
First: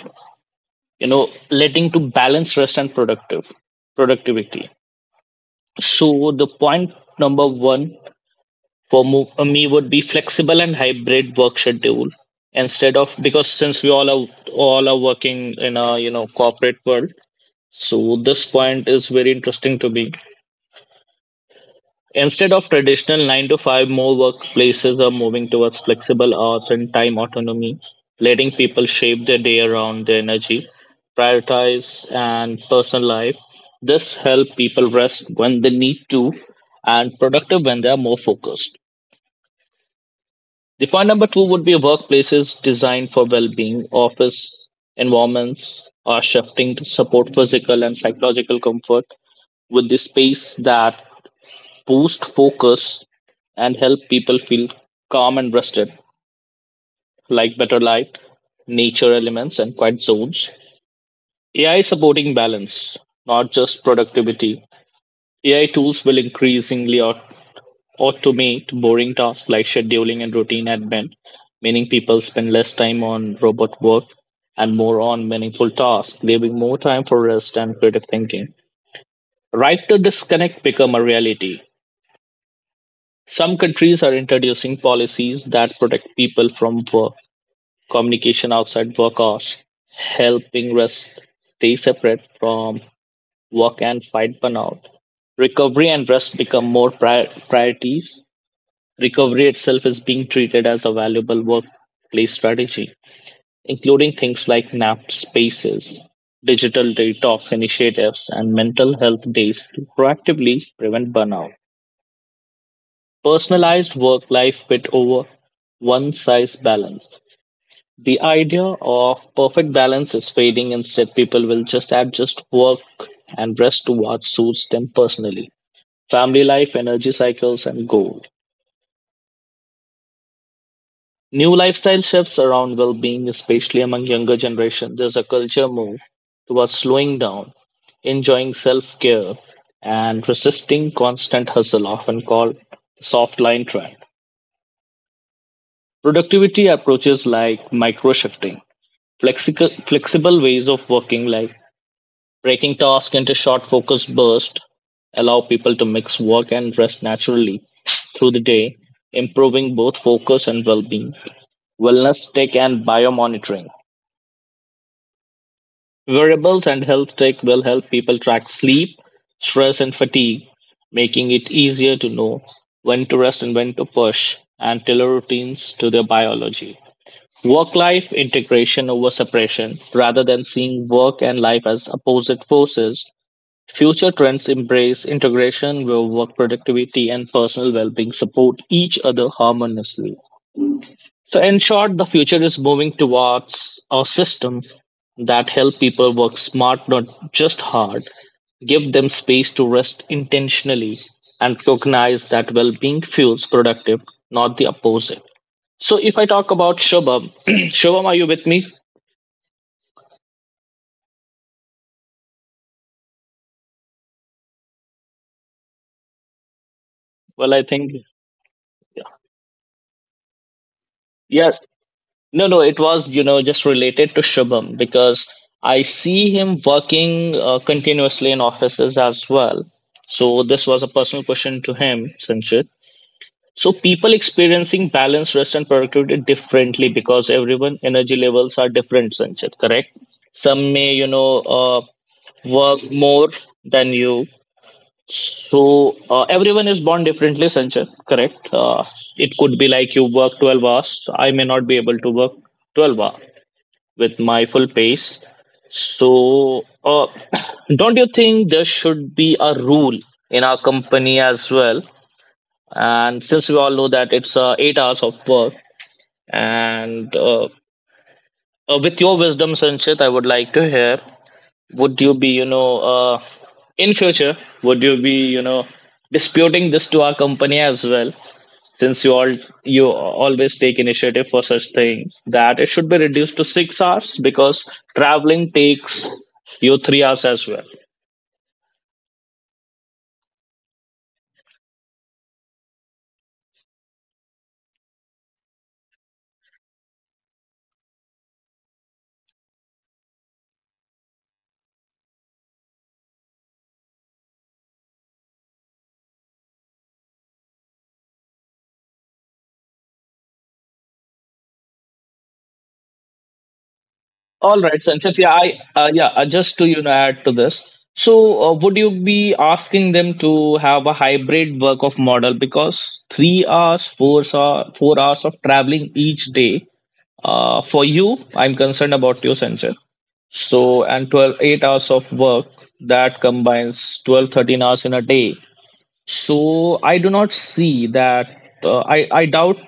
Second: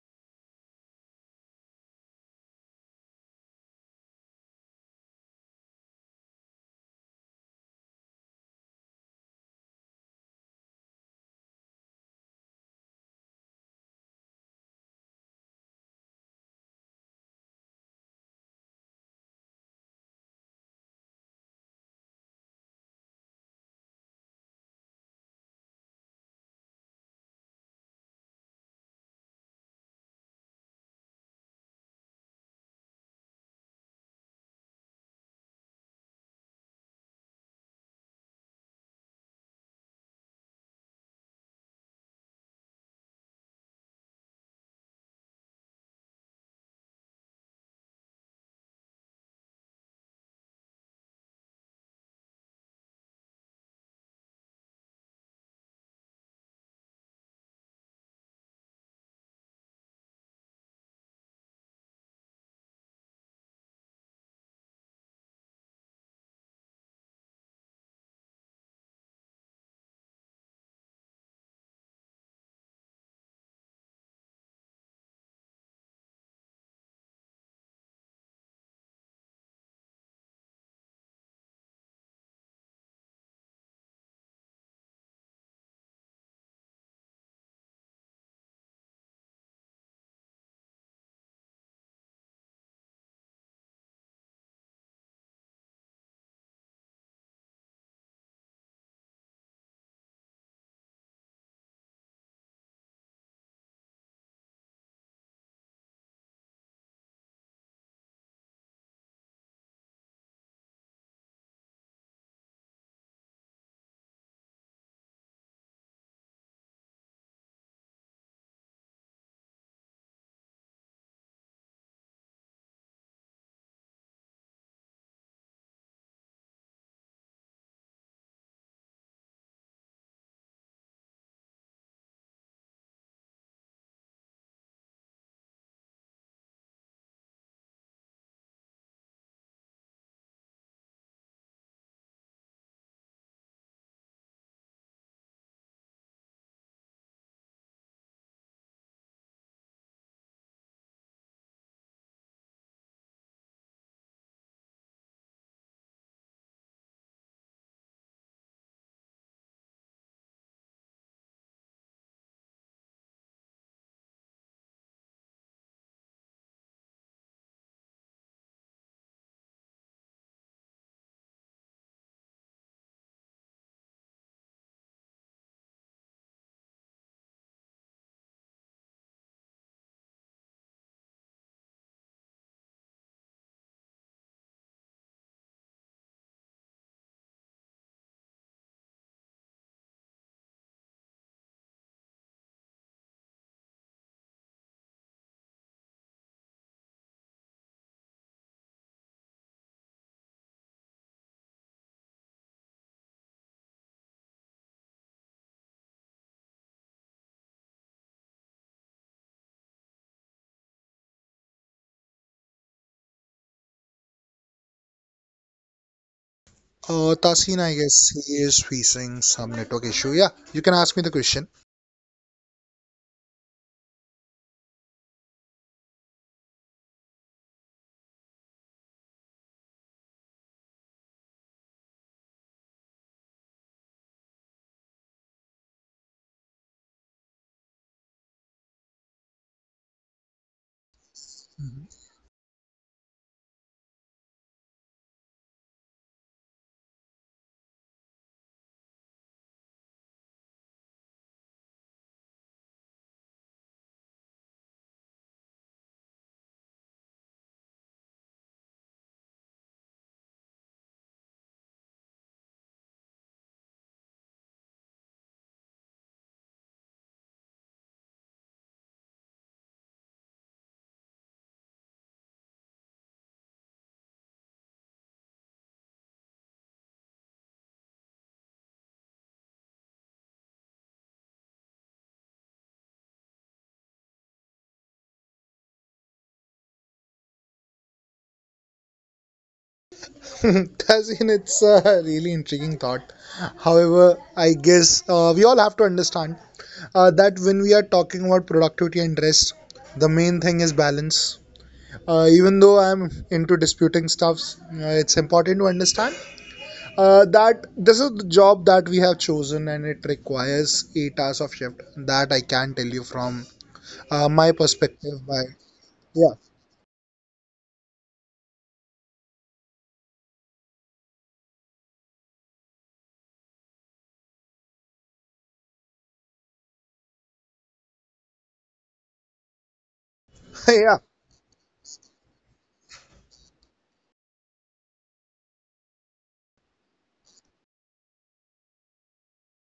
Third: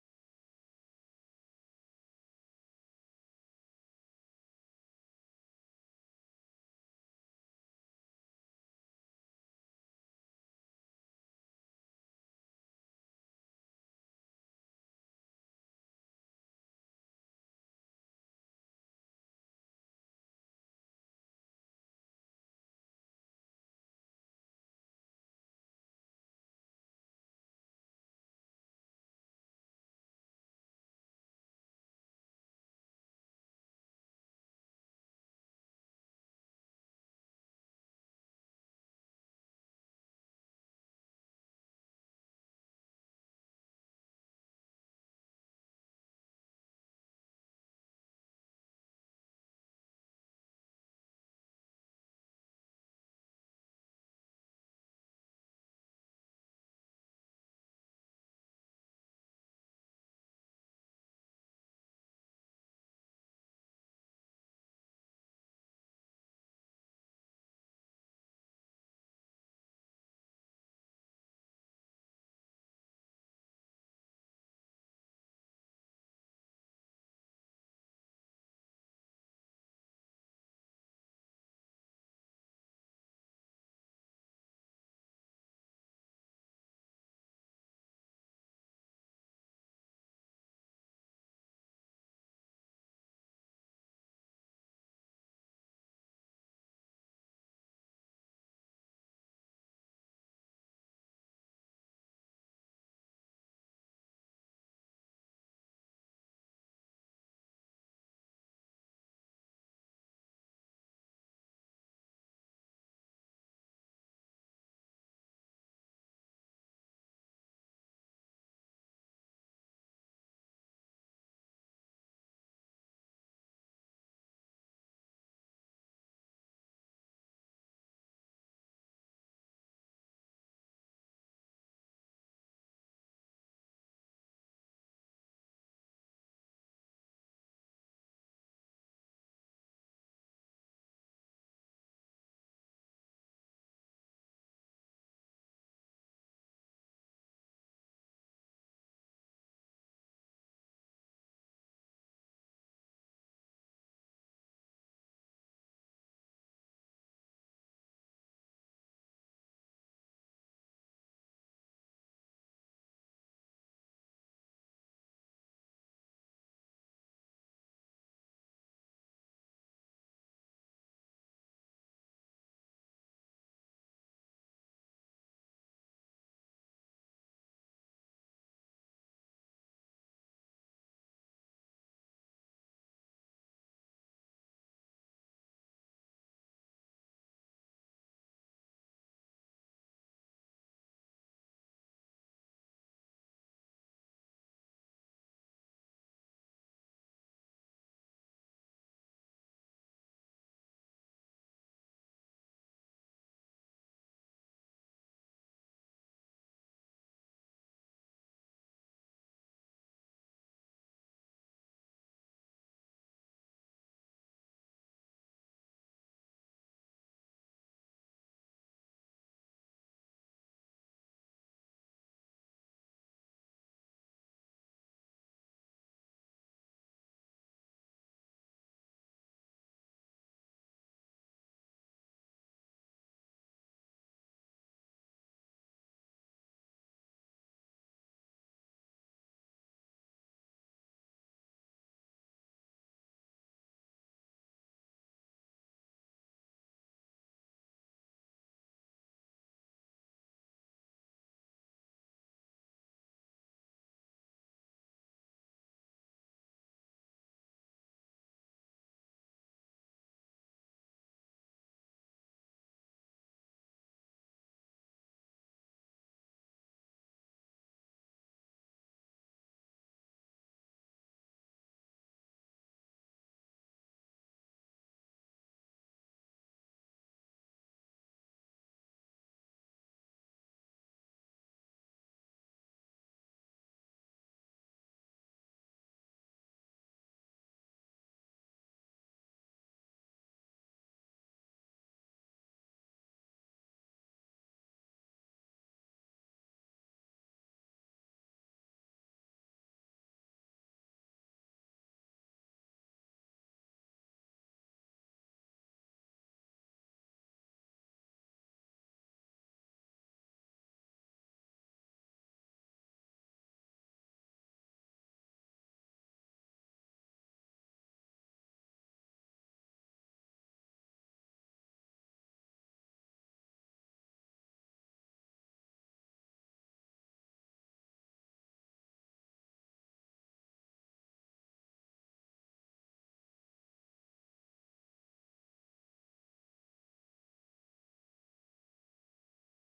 Speaker 2: leading to balance rest and productive productivity. So the point number one for me would be flexible and hybrid work schedule, instead of, because since we all are working in a corporate world, so this point is very interesting to me. Instead of traditional 9 to 5, more workplaces are moving towards flexible hours and time autonomy, letting people shape their day around their energy, prioritize, and personal life. This helps people rest when they need to and productive when they are more focused. The point number two would be workplaces designed for well being. Office environments are shifting to support physical and psychological comfort, with the space that boost focus, and help people feel calm and rested, like better light, nature elements, and quiet zones. AI is supporting balance, not just productivity. AI tools will increasingly automate boring tasks like scheduling and routine admin, meaning people spend less time on robot work and more on meaningful tasks, leaving more time for rest and creative thinking. Right to disconnect become a reality. Some countries are introducing policies that protect people from work, communication outside work hours, helping rest stay separate from work and fight burnout. Recovery and rest become more priorities. Recovery itself is being treated as a valuable workplace strategy, including things like nap spaces, digital detox initiatives, and mental health days to proactively prevent burnout. Personalized work life fit over one size balance. The idea of perfect balance is fading. Instead, people will just adjust work and rest to what suits them personally, family life, energy cycles, and goals. New lifestyle shifts around well being, especially among younger generation. There's a culture move towards slowing down, enjoying self care, and resisting constant hustle, often called soft line trend. Productivity approaches like microshifting, flexible ways of working like breaking tasks into short focused bursts, allow people to mix work and rest naturally through the day, improving both focus and well-being. Wellness tech and biomonitoring. Wearables and health tech will help people track sleep, stress and fatigue, making it easier to know when to rest and when to push and tailor routines to their biology. Work life integration over separation, rather than seeing work and life as opposite forces, future trends embrace integration where work productivity and personal well being support each other harmoniously. So, in short, the future is moving towards a system that help people work smart, not just hard, give them space to rest intentionally, and recognize that well being fuels productive, not the opposite. So, if I talk about Shubham, Shubham, are you with me? Well,
Speaker 1: Tasin,
Speaker 2: I
Speaker 1: I
Speaker 2: think
Speaker 1: guess he is facing some network issue. Yeah, you can ask me the question.
Speaker 2: yes. No, no, it was just related to Shubham because I see him working continuously in offices as well. So this was a personal question to him, Sanchit. So people experiencing balance, rest, and productivity differently because everyone energy levels are different, Sanchit. Correct? Some may work more than you. So everyone is born differently, Sanchit. Correct. It could be like you work 12 hours. I may not be able to work 12 hours with my full pace. So don't you think there should be a rule in our company as well? And since we all know that it's 8 hours of work, and with your wisdom, Sanchit, I would like to hear, would you be in future, would you be disputing this to our company as well, since you all you always take initiative for such things, that it should be reduced to 6 hours because traveling takes you 3 hours as well.
Speaker 1: That's in it's a really intriguing thought. However, I guess we all have to understand that when we are talking about productivity and rest, the main thing is balance. Even though I'm into disputing stuffs, it's important to understand that this is the job that we have chosen and it requires 8 hours of shift. That I can tell you from my
Speaker 2: All right, Sanchit.
Speaker 1: perspective.
Speaker 2: Yeah
Speaker 1: By
Speaker 2: I yeah
Speaker 1: yeah,
Speaker 2: Just to add to this, so would you be asking them to have a hybrid work of model, because 3 hours, 4 hours, 4 hours of traveling each day. For you, I'm concerned about your censure. So,
Speaker 1: yeah.
Speaker 2: and 12 8 hours of work, that combines 12 13 hours in a day. So, I do not see that, I doubt,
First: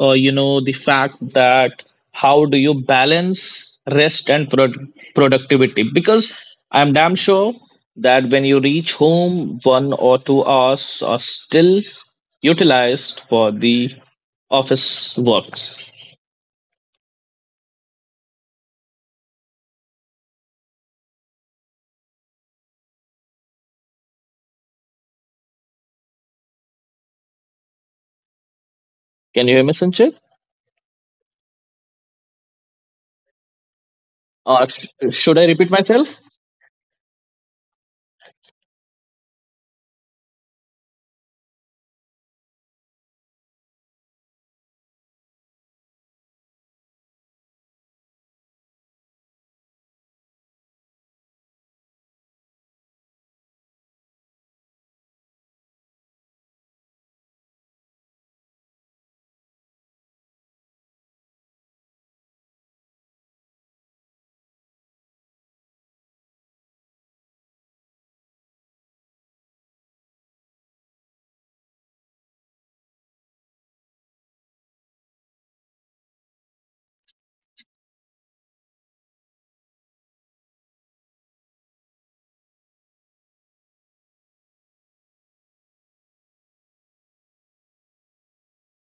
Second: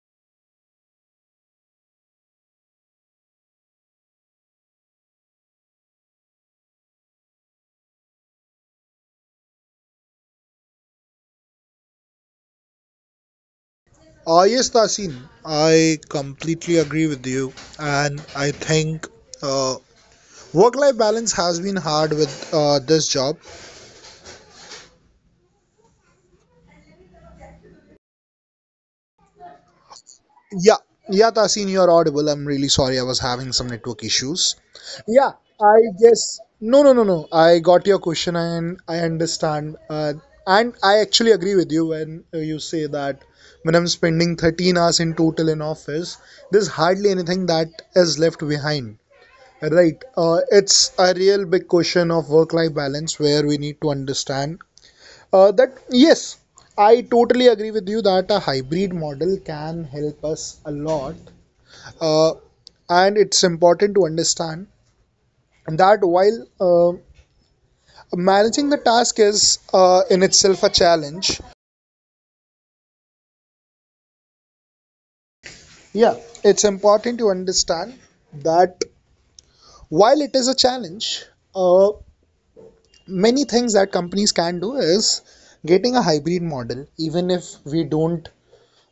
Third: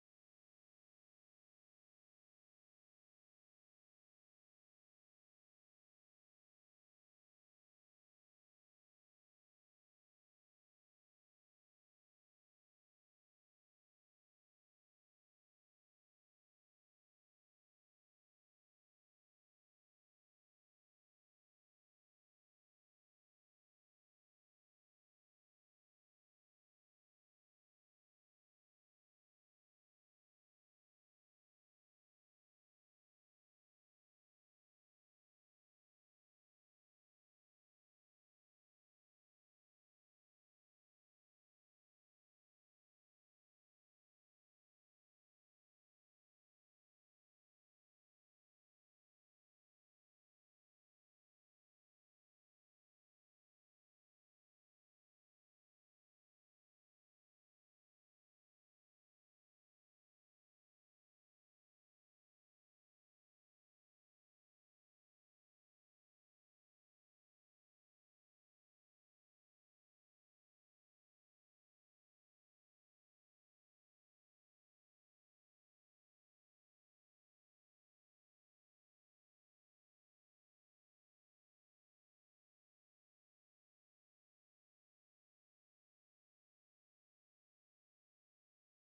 Speaker 2: the fact that how do you balance rest and productivity? Because I'm damn sure that when you reach home, 1 or 2 hours are still utilized for the
Speaker 1: Yes, Tasin,
Speaker 2: office works.
Speaker 1: I completely agree with you, and I think uh, work-life balance has been hard with this job.
Speaker 2: Can you hear me, Sanchit?
Speaker 1: Yeah, yeah, Tasin, you're audible. I'm really sorry, I was having some network issues. Yeah,
Speaker 2: Should I repeat
Speaker 1: I
Speaker 2: myself?
Speaker 1: guess no, no, no, no. I got your question, and I understand, and I actually agree with you when you say that when I'm spending 13 hours in total in office, there's hardly anything that is left behind. Right. It's a real big question of work life balance, where we need to understand that, yes, I totally agree with you that a hybrid model can help us a lot. Uh, and it's important to understand that while managing the task is in itself a challenge, yeah, it's important to understand that while it is a challenge, uh, many things that companies can do is getting a hybrid model, even if we don't,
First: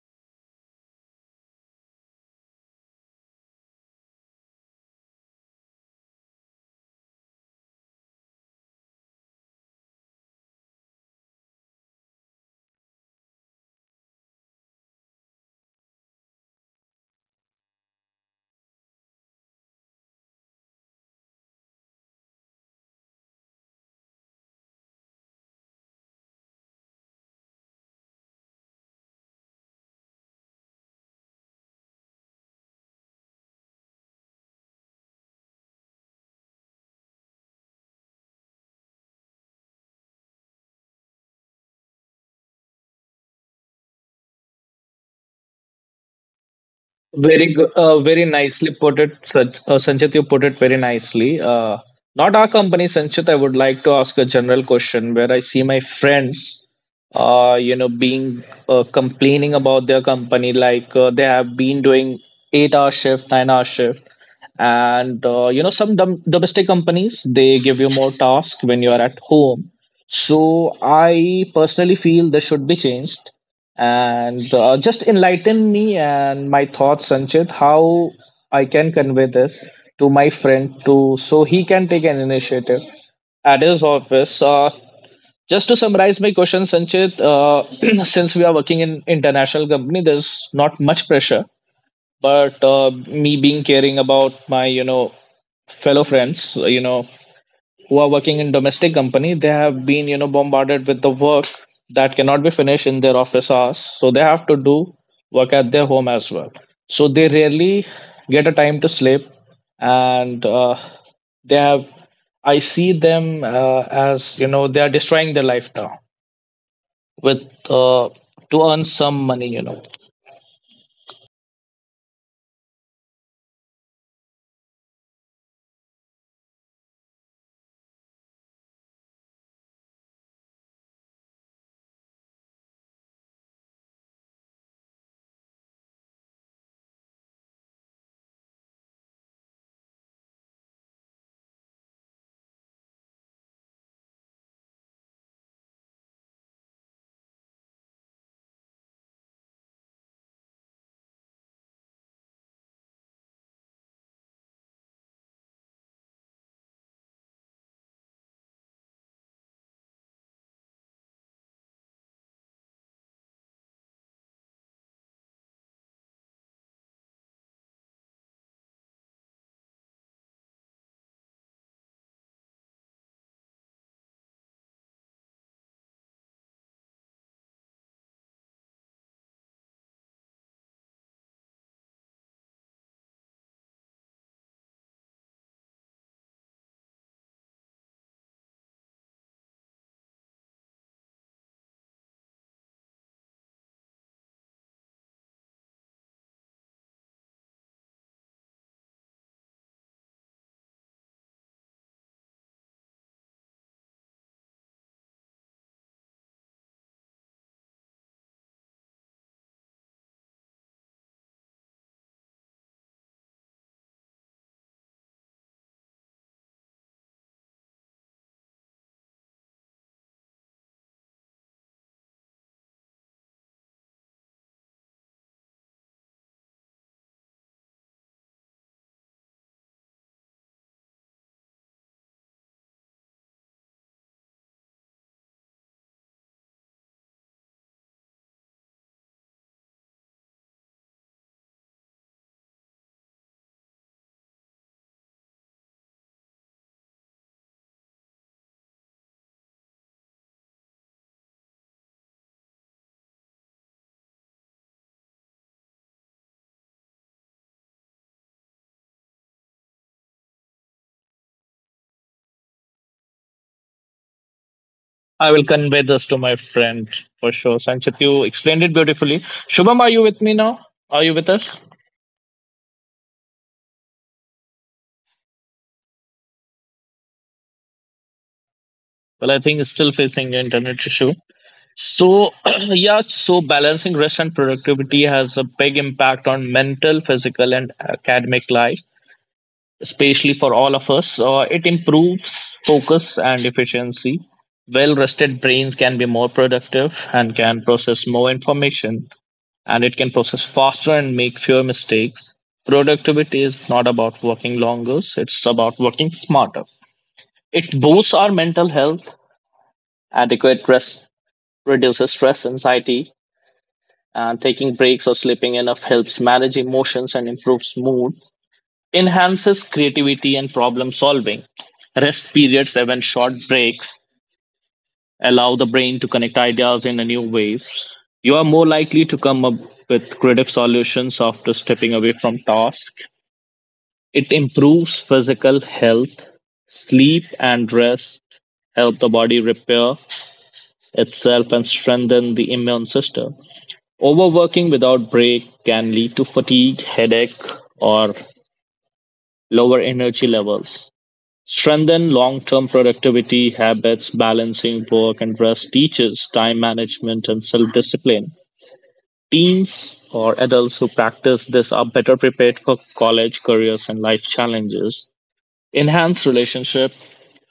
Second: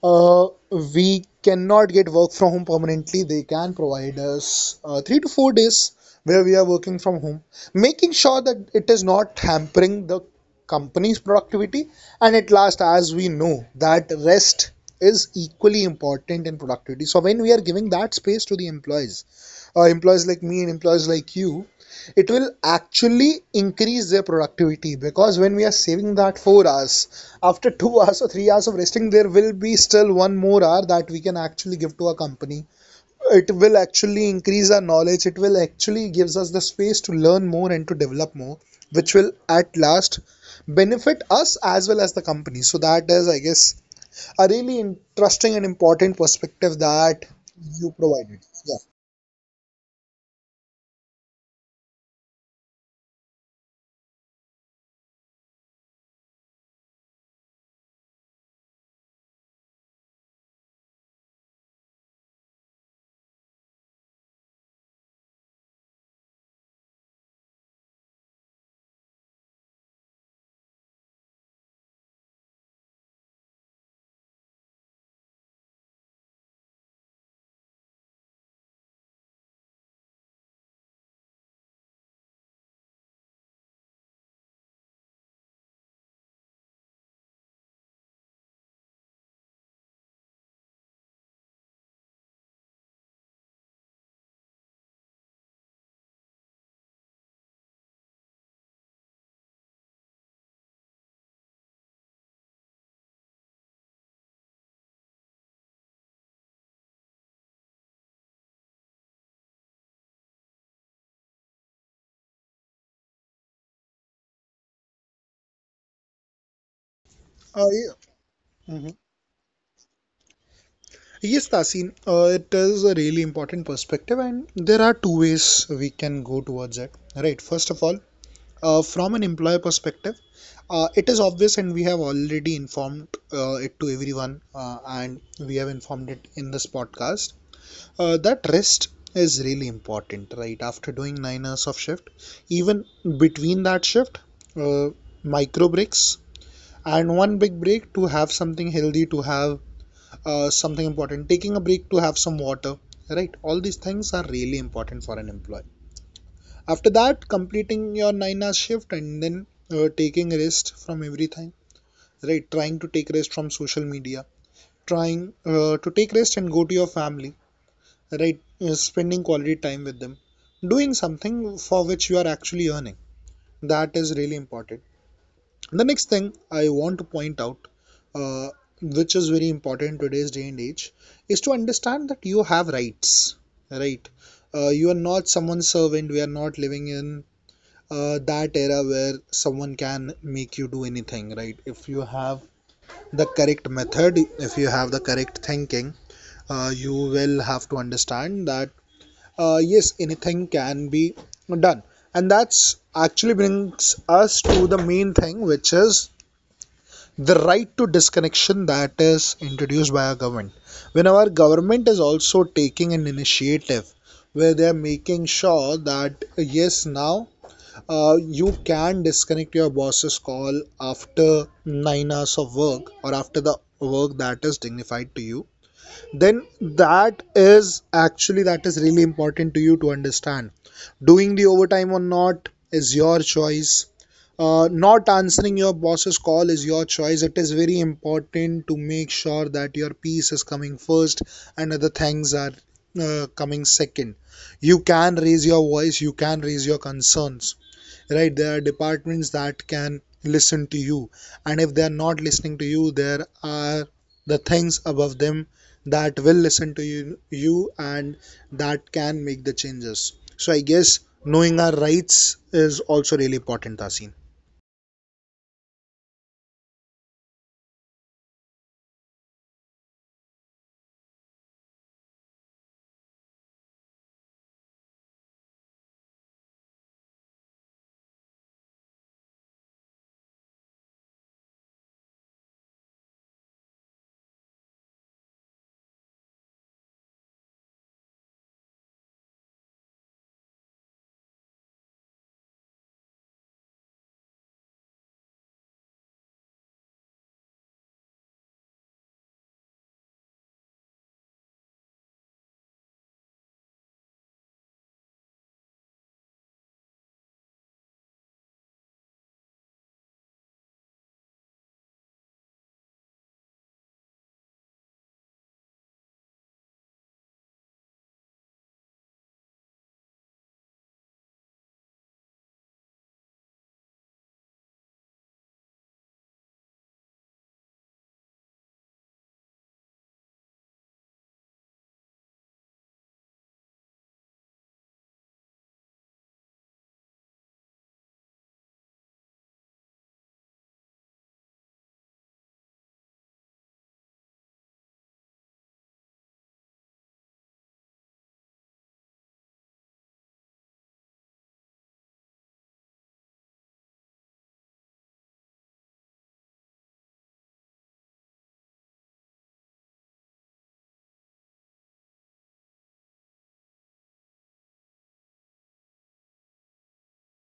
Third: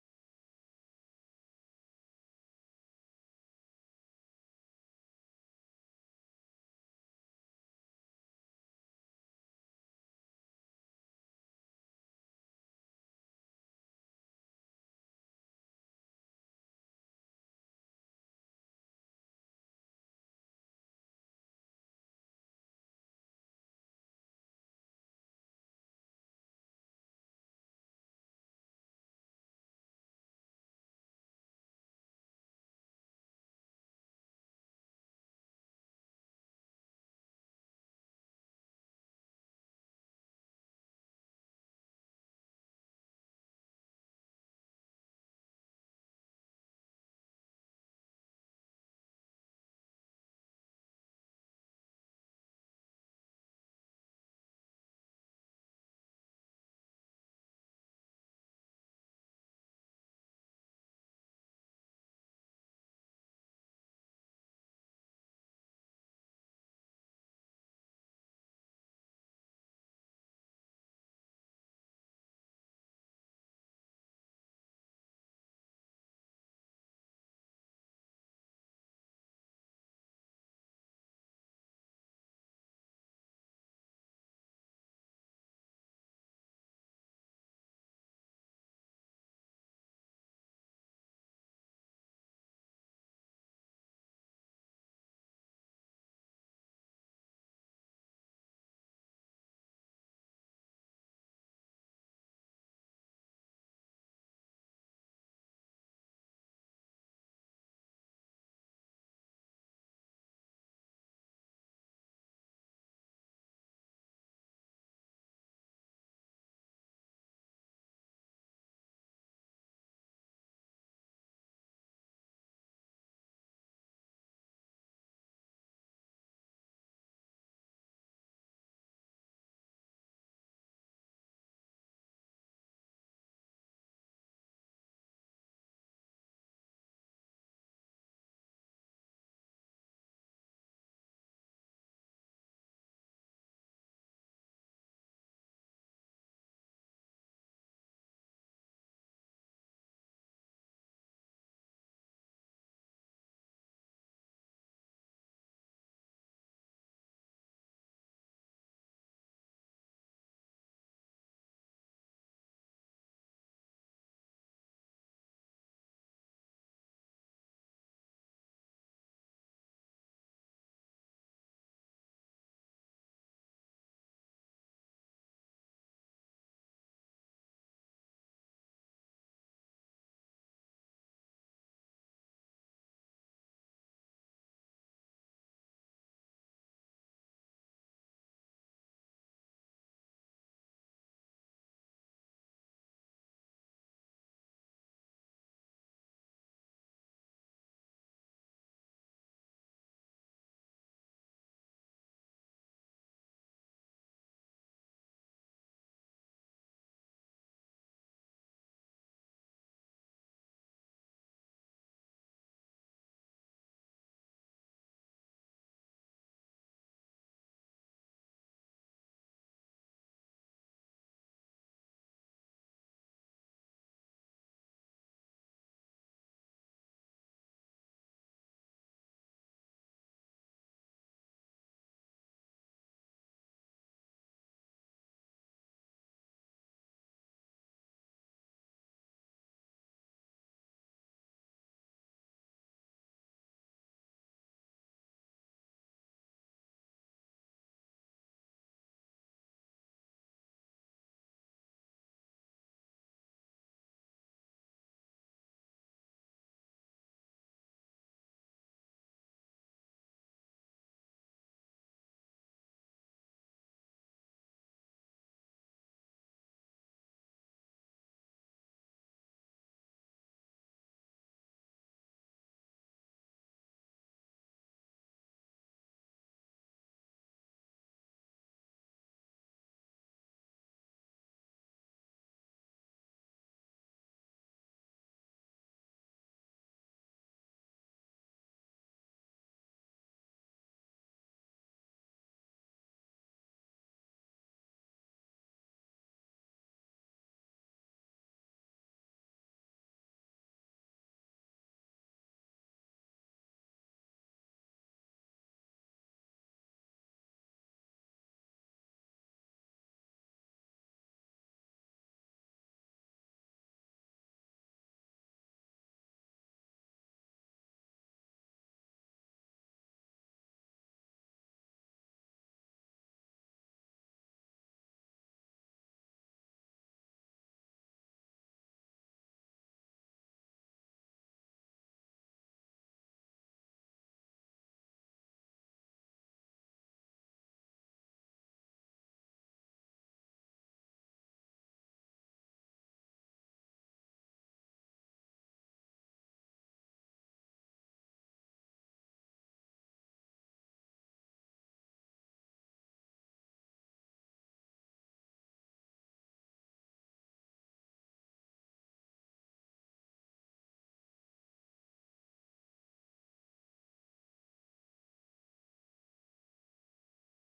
Speaker 1: uh, we cannot get work from home permanently, they can provide us 3 to 4 days where we are working from home, making sure that it is not hampering the company's productivity. And at last, as we know that rest is equally important in productivity, so when we are giving that space to the employees, employees like me and employees like you, it will actually increase their productivity. Because when we are saving that 4 hours, after two hours or 3 hours of resting, there will be still one more hour that we can actually give to our company. It will actually increase our knowledge, it will actually gives us the space to learn more and to develop more, which will at last benefit us as well as the company. So that is, I guess, a really interesting and important perspective that
Speaker 2: Very,
Speaker 1: you
Speaker 2: very
Speaker 1: provided.
Speaker 2: nicely
Speaker 1: Yeah.
Speaker 2: put it, Sanchit. You put it very nicely. Not our company, Sanchit. I would like to ask a general question where I see my friends, being complaining about their company, like they have been doing eight-hour shift, nine-hour shift, and some domestic companies they give you more tasks when you are at home. So I personally feel this should be changed. And just enlighten me and my thoughts, Sanchit, how I can convey this to my friend to so he can take an initiative at his office. Just to summarize my question, Sanchit, since we are working in international company, there's not much pressure. But me being caring about my, fellow friends, who are working in domestic company, they have been bombarded with the work that cannot be finished in their office hours, so they have to do work at their home as well, so they rarely get a time to sleep, and they have, I see them as they are destroying their life now with,
Speaker 1: I,
Speaker 2: uh, to earn some money.
Speaker 1: Yes, Tasin, it is a really important perspective, and there are two ways we can go towards it. Right, first of all, from an employer perspective, it is obvious, and we have already informed it to everyone, and we have informed it in this podcast, that rest is really important. Right, after doing 9 hours of shift, even between that shift, uh, micro breaks and one big break to have something healthy to have something important, taking a break to have some water, right? All these things are really important for an employee. After that, completing your 9-hour shift, and then taking rest from everything, right? Trying to take rest from social media, trying to take rest and go to your family, right? Spending quality time with them, doing something for which you are actually earning, that is really important. The next thing I want to point out, uh, which is very important today's day and age, is to understand that you have rights, right? You are not someone's servant. We are not living in that era where someone can make you do anything, right? If you have the correct method, if you have the correct thinking, you will have to understand that yes, anything can be done. And that's actually brings us to the main thing, which is the right to disconnection that is introduced by our government. When our government is also taking an initiative where they are making sure that, yes, now you can disconnect your boss's call after 9 hours of work or after the work that is dignified to you, then that is actually, that is really important to you to understand. Doing the overtime or not is your choice, not answering your boss's call is your choice. It is very important to make sure that your peace is coming first and other things are coming second. You can raise your voice, you can raise your concerns, right? There are departments that can listen to you, and if they are not listening to you, there are the things above them that will listen to you, you, and that can make the changes. So, I guess knowing our rights is also really important, Tasin.
Speaker 2: I will convey this to my friend for sure, Sanchit. You explained it beautifully. Shubham, are you with me now? Are you with us? Well, I think it's still facing the internet issue. So, yeah, so balancing rest and productivity has a big impact on mental, physical, and academic life, especially for all of us. It improves focus and efficiency. Well rested brains can be more productive and can process more information, and it can process faster and make fewer mistakes. Productivity is not about working longer, it's about working smarter. It boosts our mental health. Adequate rest reduces stress, anxiety, and taking breaks or sleeping enough helps manage emotions and improves mood, enhances creativity and problem solving. Rest periods, even short breaks, allow the brain to connect ideas in a new ways. You are more likely to come up with creative solutions after stepping away from tasks. It improves physical health. Sleep and rest help the body repair itself and strengthen the immune system. Overworking without break can lead to fatigue, headache, or lower energy levels. Strengthen long term productivity habits, balancing work and rest teaches time management and self discipline. Teens or adults who practice this are better prepared for college, careers, and life challenges. Enhance relationship,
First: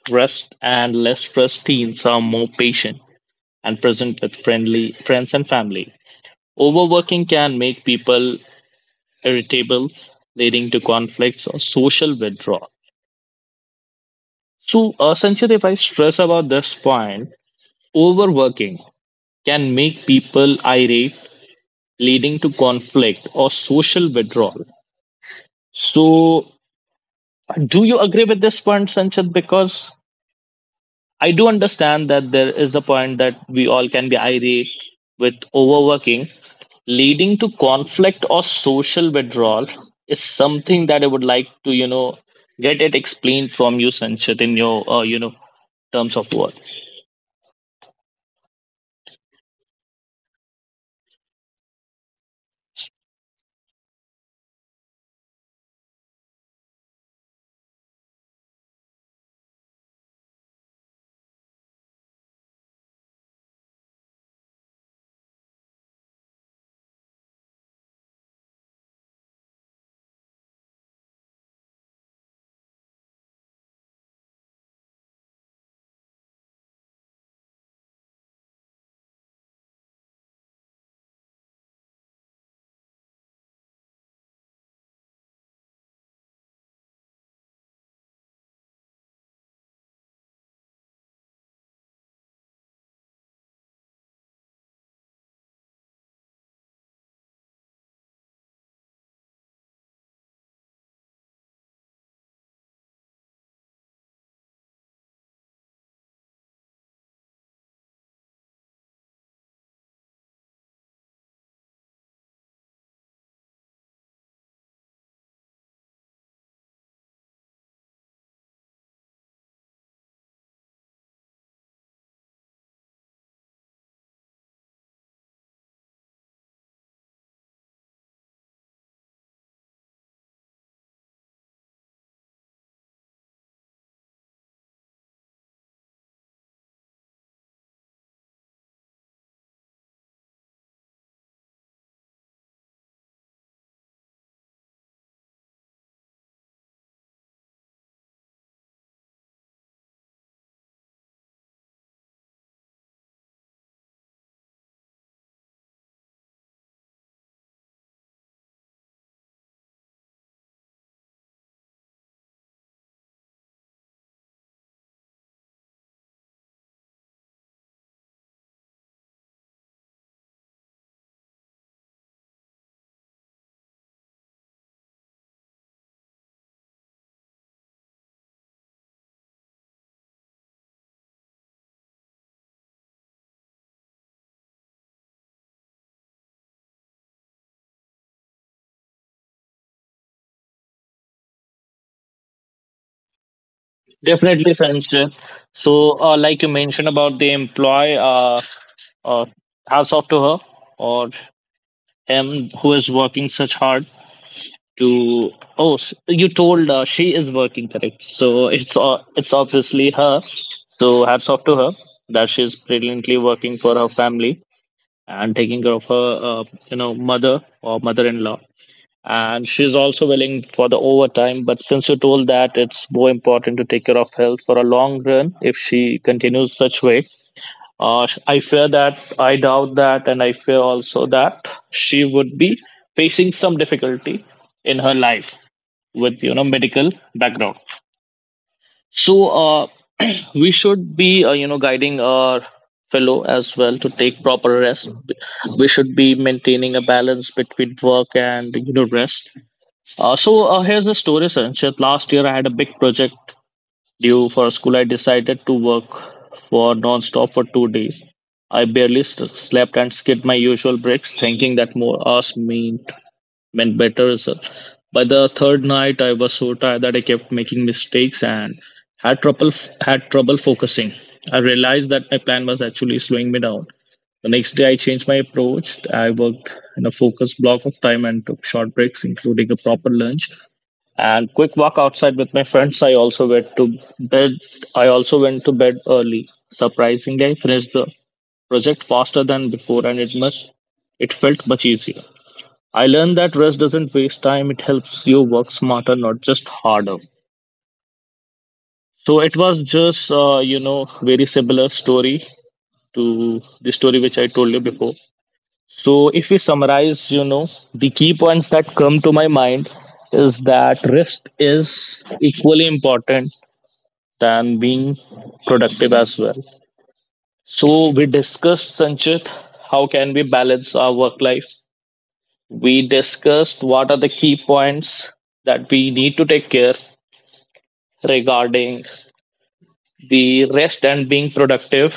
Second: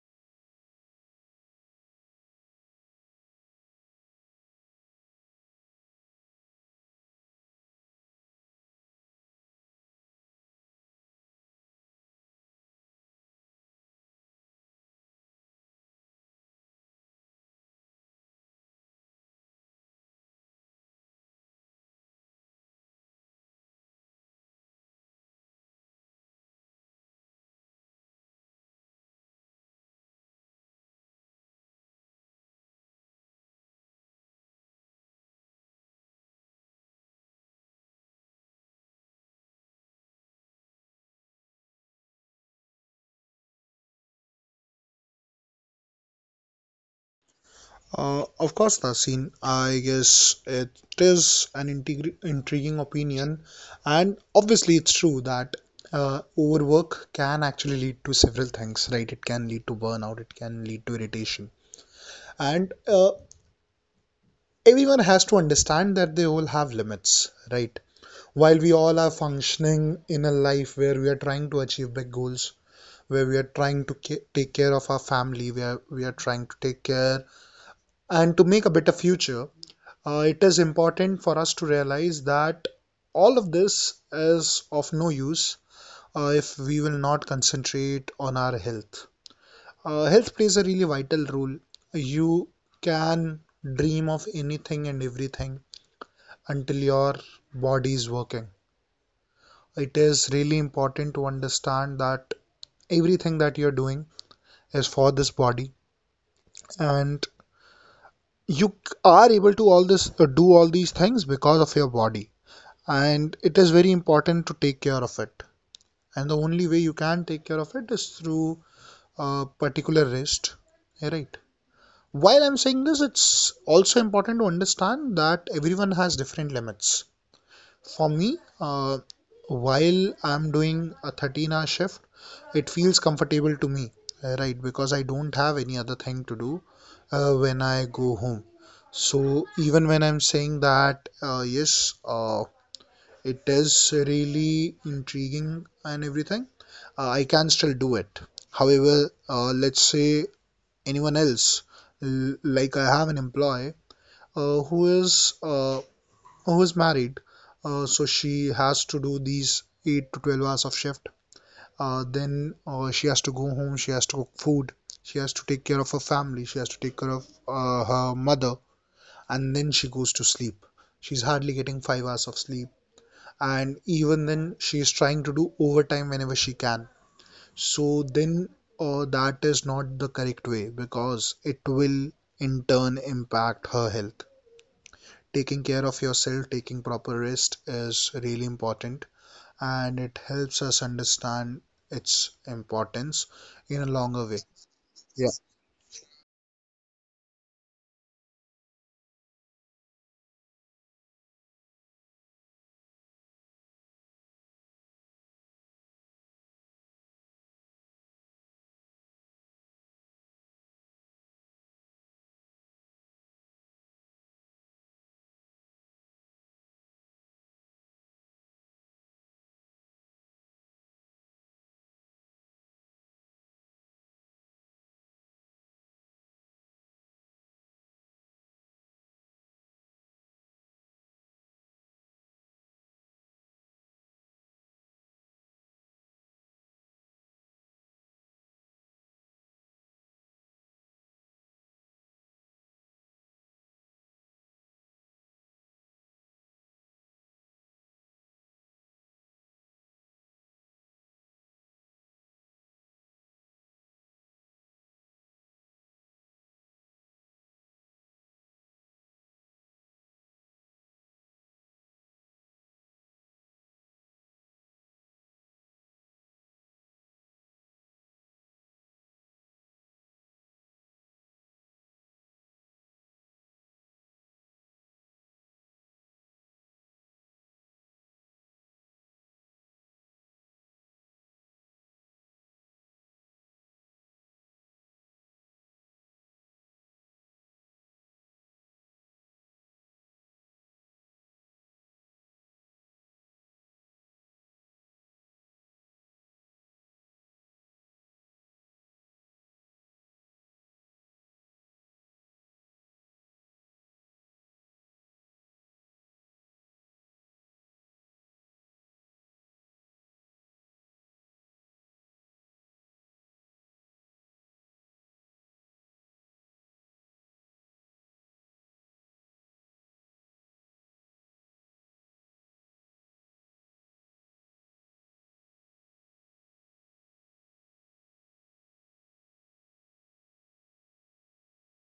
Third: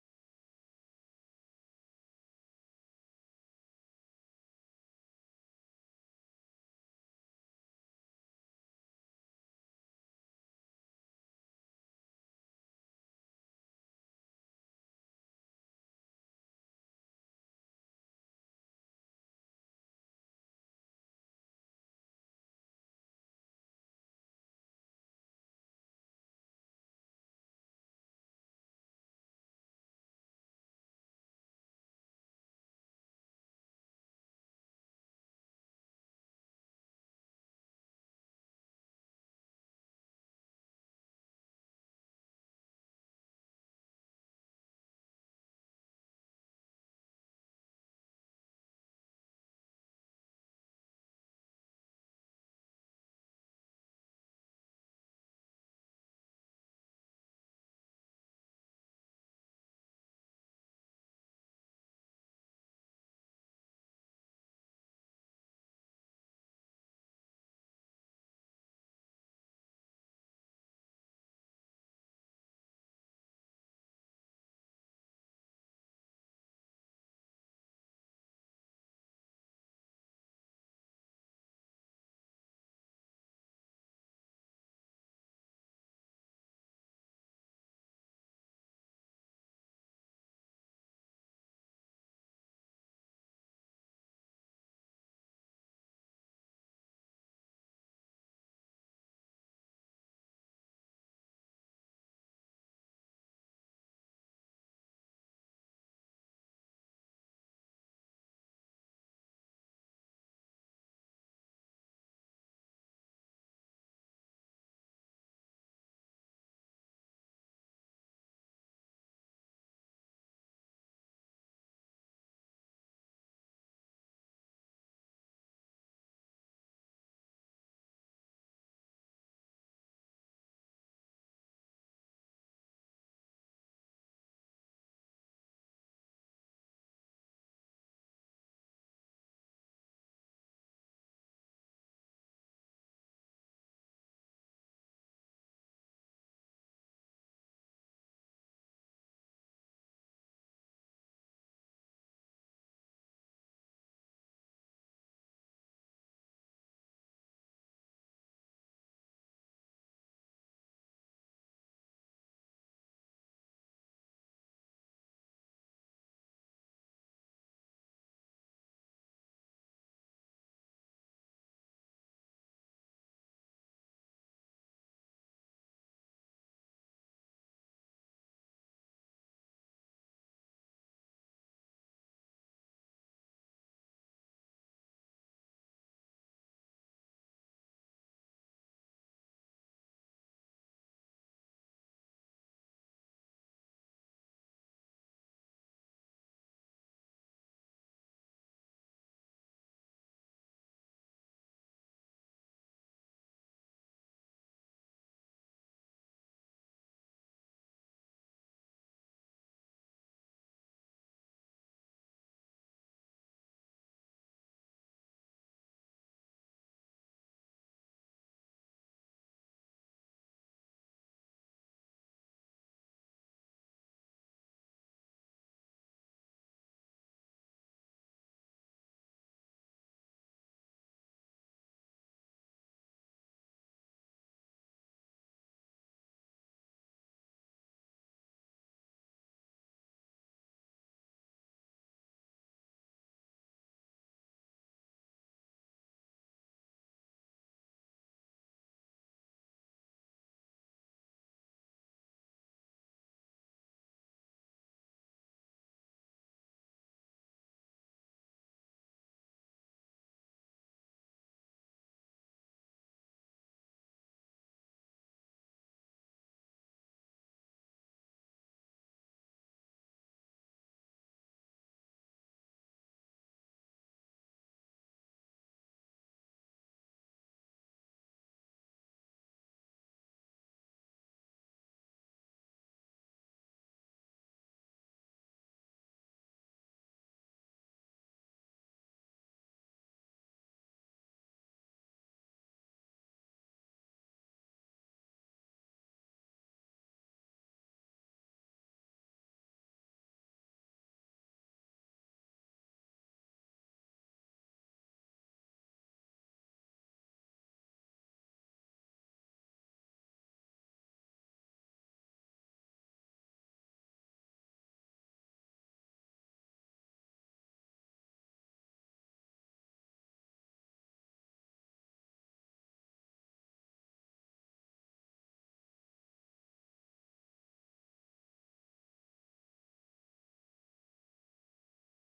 Speaker 2: rest, and less stressed teens are more patient and present with friendly friends and family. Overworking can make people irritable, leading to conflicts or social withdrawal. So, Sanchit, if I stress about this point, overworking can make people irate, leading to conflict or social withdrawal. So, do you agree with this point, Sanchit? Because I do understand that there is a point that we all can be irate with overworking, leading to conflict or social withdrawal is something that I would like to, get it explained from you, Sanchit, in your, terms of work.
Speaker 1: Of course, Nasin, I guess it is an intriguing opinion, and obviously, it's true that overwork can actually lead to several things, right? It can lead to burnout, it can lead to irritation, and everyone has to understand that they all have limits, right? While we all are functioning in a life where we are trying to achieve big goals, where we are trying to take care of our family, where we are trying to take care and to make a better future, it is important for us to realize that all of this is of no use if we will not concentrate on our health. Health plays a really vital role. You can dream of anything and everything until your body is working. It is really important to understand that everything that you're doing is for this body, and you are able to all this do all these things because of your body, and it is very important to take care of it. And the only way you can take care of it is through a particular rest, right? While I'm saying this, it's also important to understand that everyone has different limits. For me, while I'm doing a 13-hour shift, it feels comfortable to me, right, because I don't have any other thing to do when I go home. So even when I'm saying that, yes, it is really intriguing and everything. I can still do it. However, let's say anyone else, like I have an employee uh, who is uh, who is married, so she has to do these eight to 12 hours of shift. Then She has to go home. She has to cook food. She has to take care of her family. She has to take care of her mother, and then she goes to sleep. She's hardly getting 5 hours of sleep, and even then she is trying to do overtime whenever she can. So then, that is not the correct way, because it will in turn impact her health. Taking care of yourself, taking proper rest is really important, and it helps us understand its importance in a longer way.
Speaker 2: Definitely, Sanchit.
Speaker 1: Yeah.
Speaker 2: So, like you mentioned about the employee, uh, hats off to her or him who is working such hard to, you told she is working correct, so it's obviously her, so hats off to her, that she is brilliantly working for her family and taking care of her mother or mother-in-law, and she's also willing for the overtime, but since you told that it's more important to take care of health for a long run, if she continues such way, I fear that, I doubt that, and I fear also that she would be facing some difficulty in her life with medical background. So we should be guiding our fellow as well to take proper rest. We should be maintaining a balance between work and rest. So here's the story, Sanchit. Last year I had a big project due for school, I decided to work for non-stop for 2 days. I barely slept and skipped my usual breaks, thinking that more hours meant better results. By the third night, I was so tired that I kept making mistakes and had trouble focusing. I realized that my plan was actually slowing me down. The next day, I changed my approach. I worked in a focused block of time and took short breaks, including a proper lunch and quick walk outside with my friends. I also went to bed early. Surprisingly, I finished the project faster than before, and it felt much easier. I learned that rest doesn't waste time, it helps you work smarter, not just harder. So it was just very similar story to the story which I told you before. So if we summarize, the key points that come to my mind is that rest is equally important than being productive as well. So we discussed, Sanchit, how can we balance our work life? We discussed what are the key points that we need to take care regarding the rest and being productive.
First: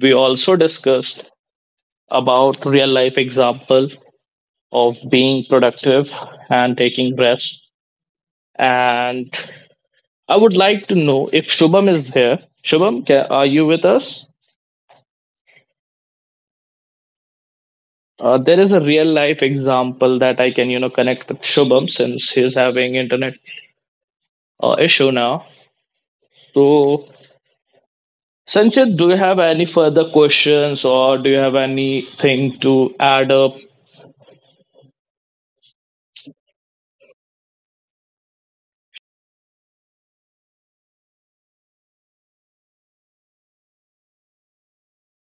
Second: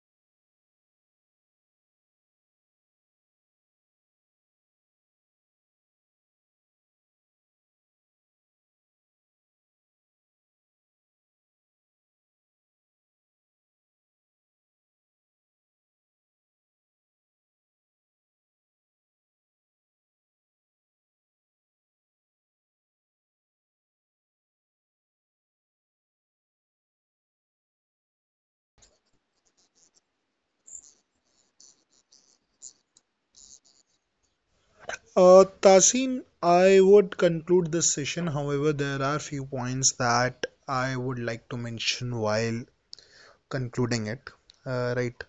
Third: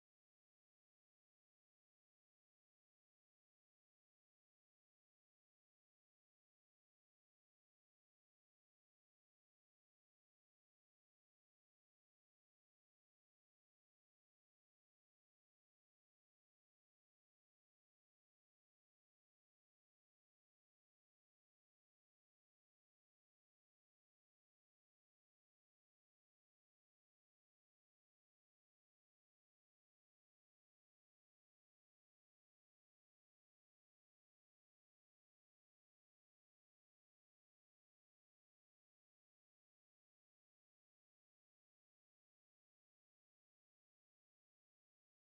Speaker 2: We also discussed about real life example of being productive and taking rest. And I would like to know if Shubham is here. Shubham, are you with us? There is a real life example that I can, connect with Shubham since he's having internet issue now. So, Sanchit, do you have any further questions or do you have anything to add up?
Speaker 1: Tasin, I would conclude this session, however there are few points that I would like to mention while concluding it. Right.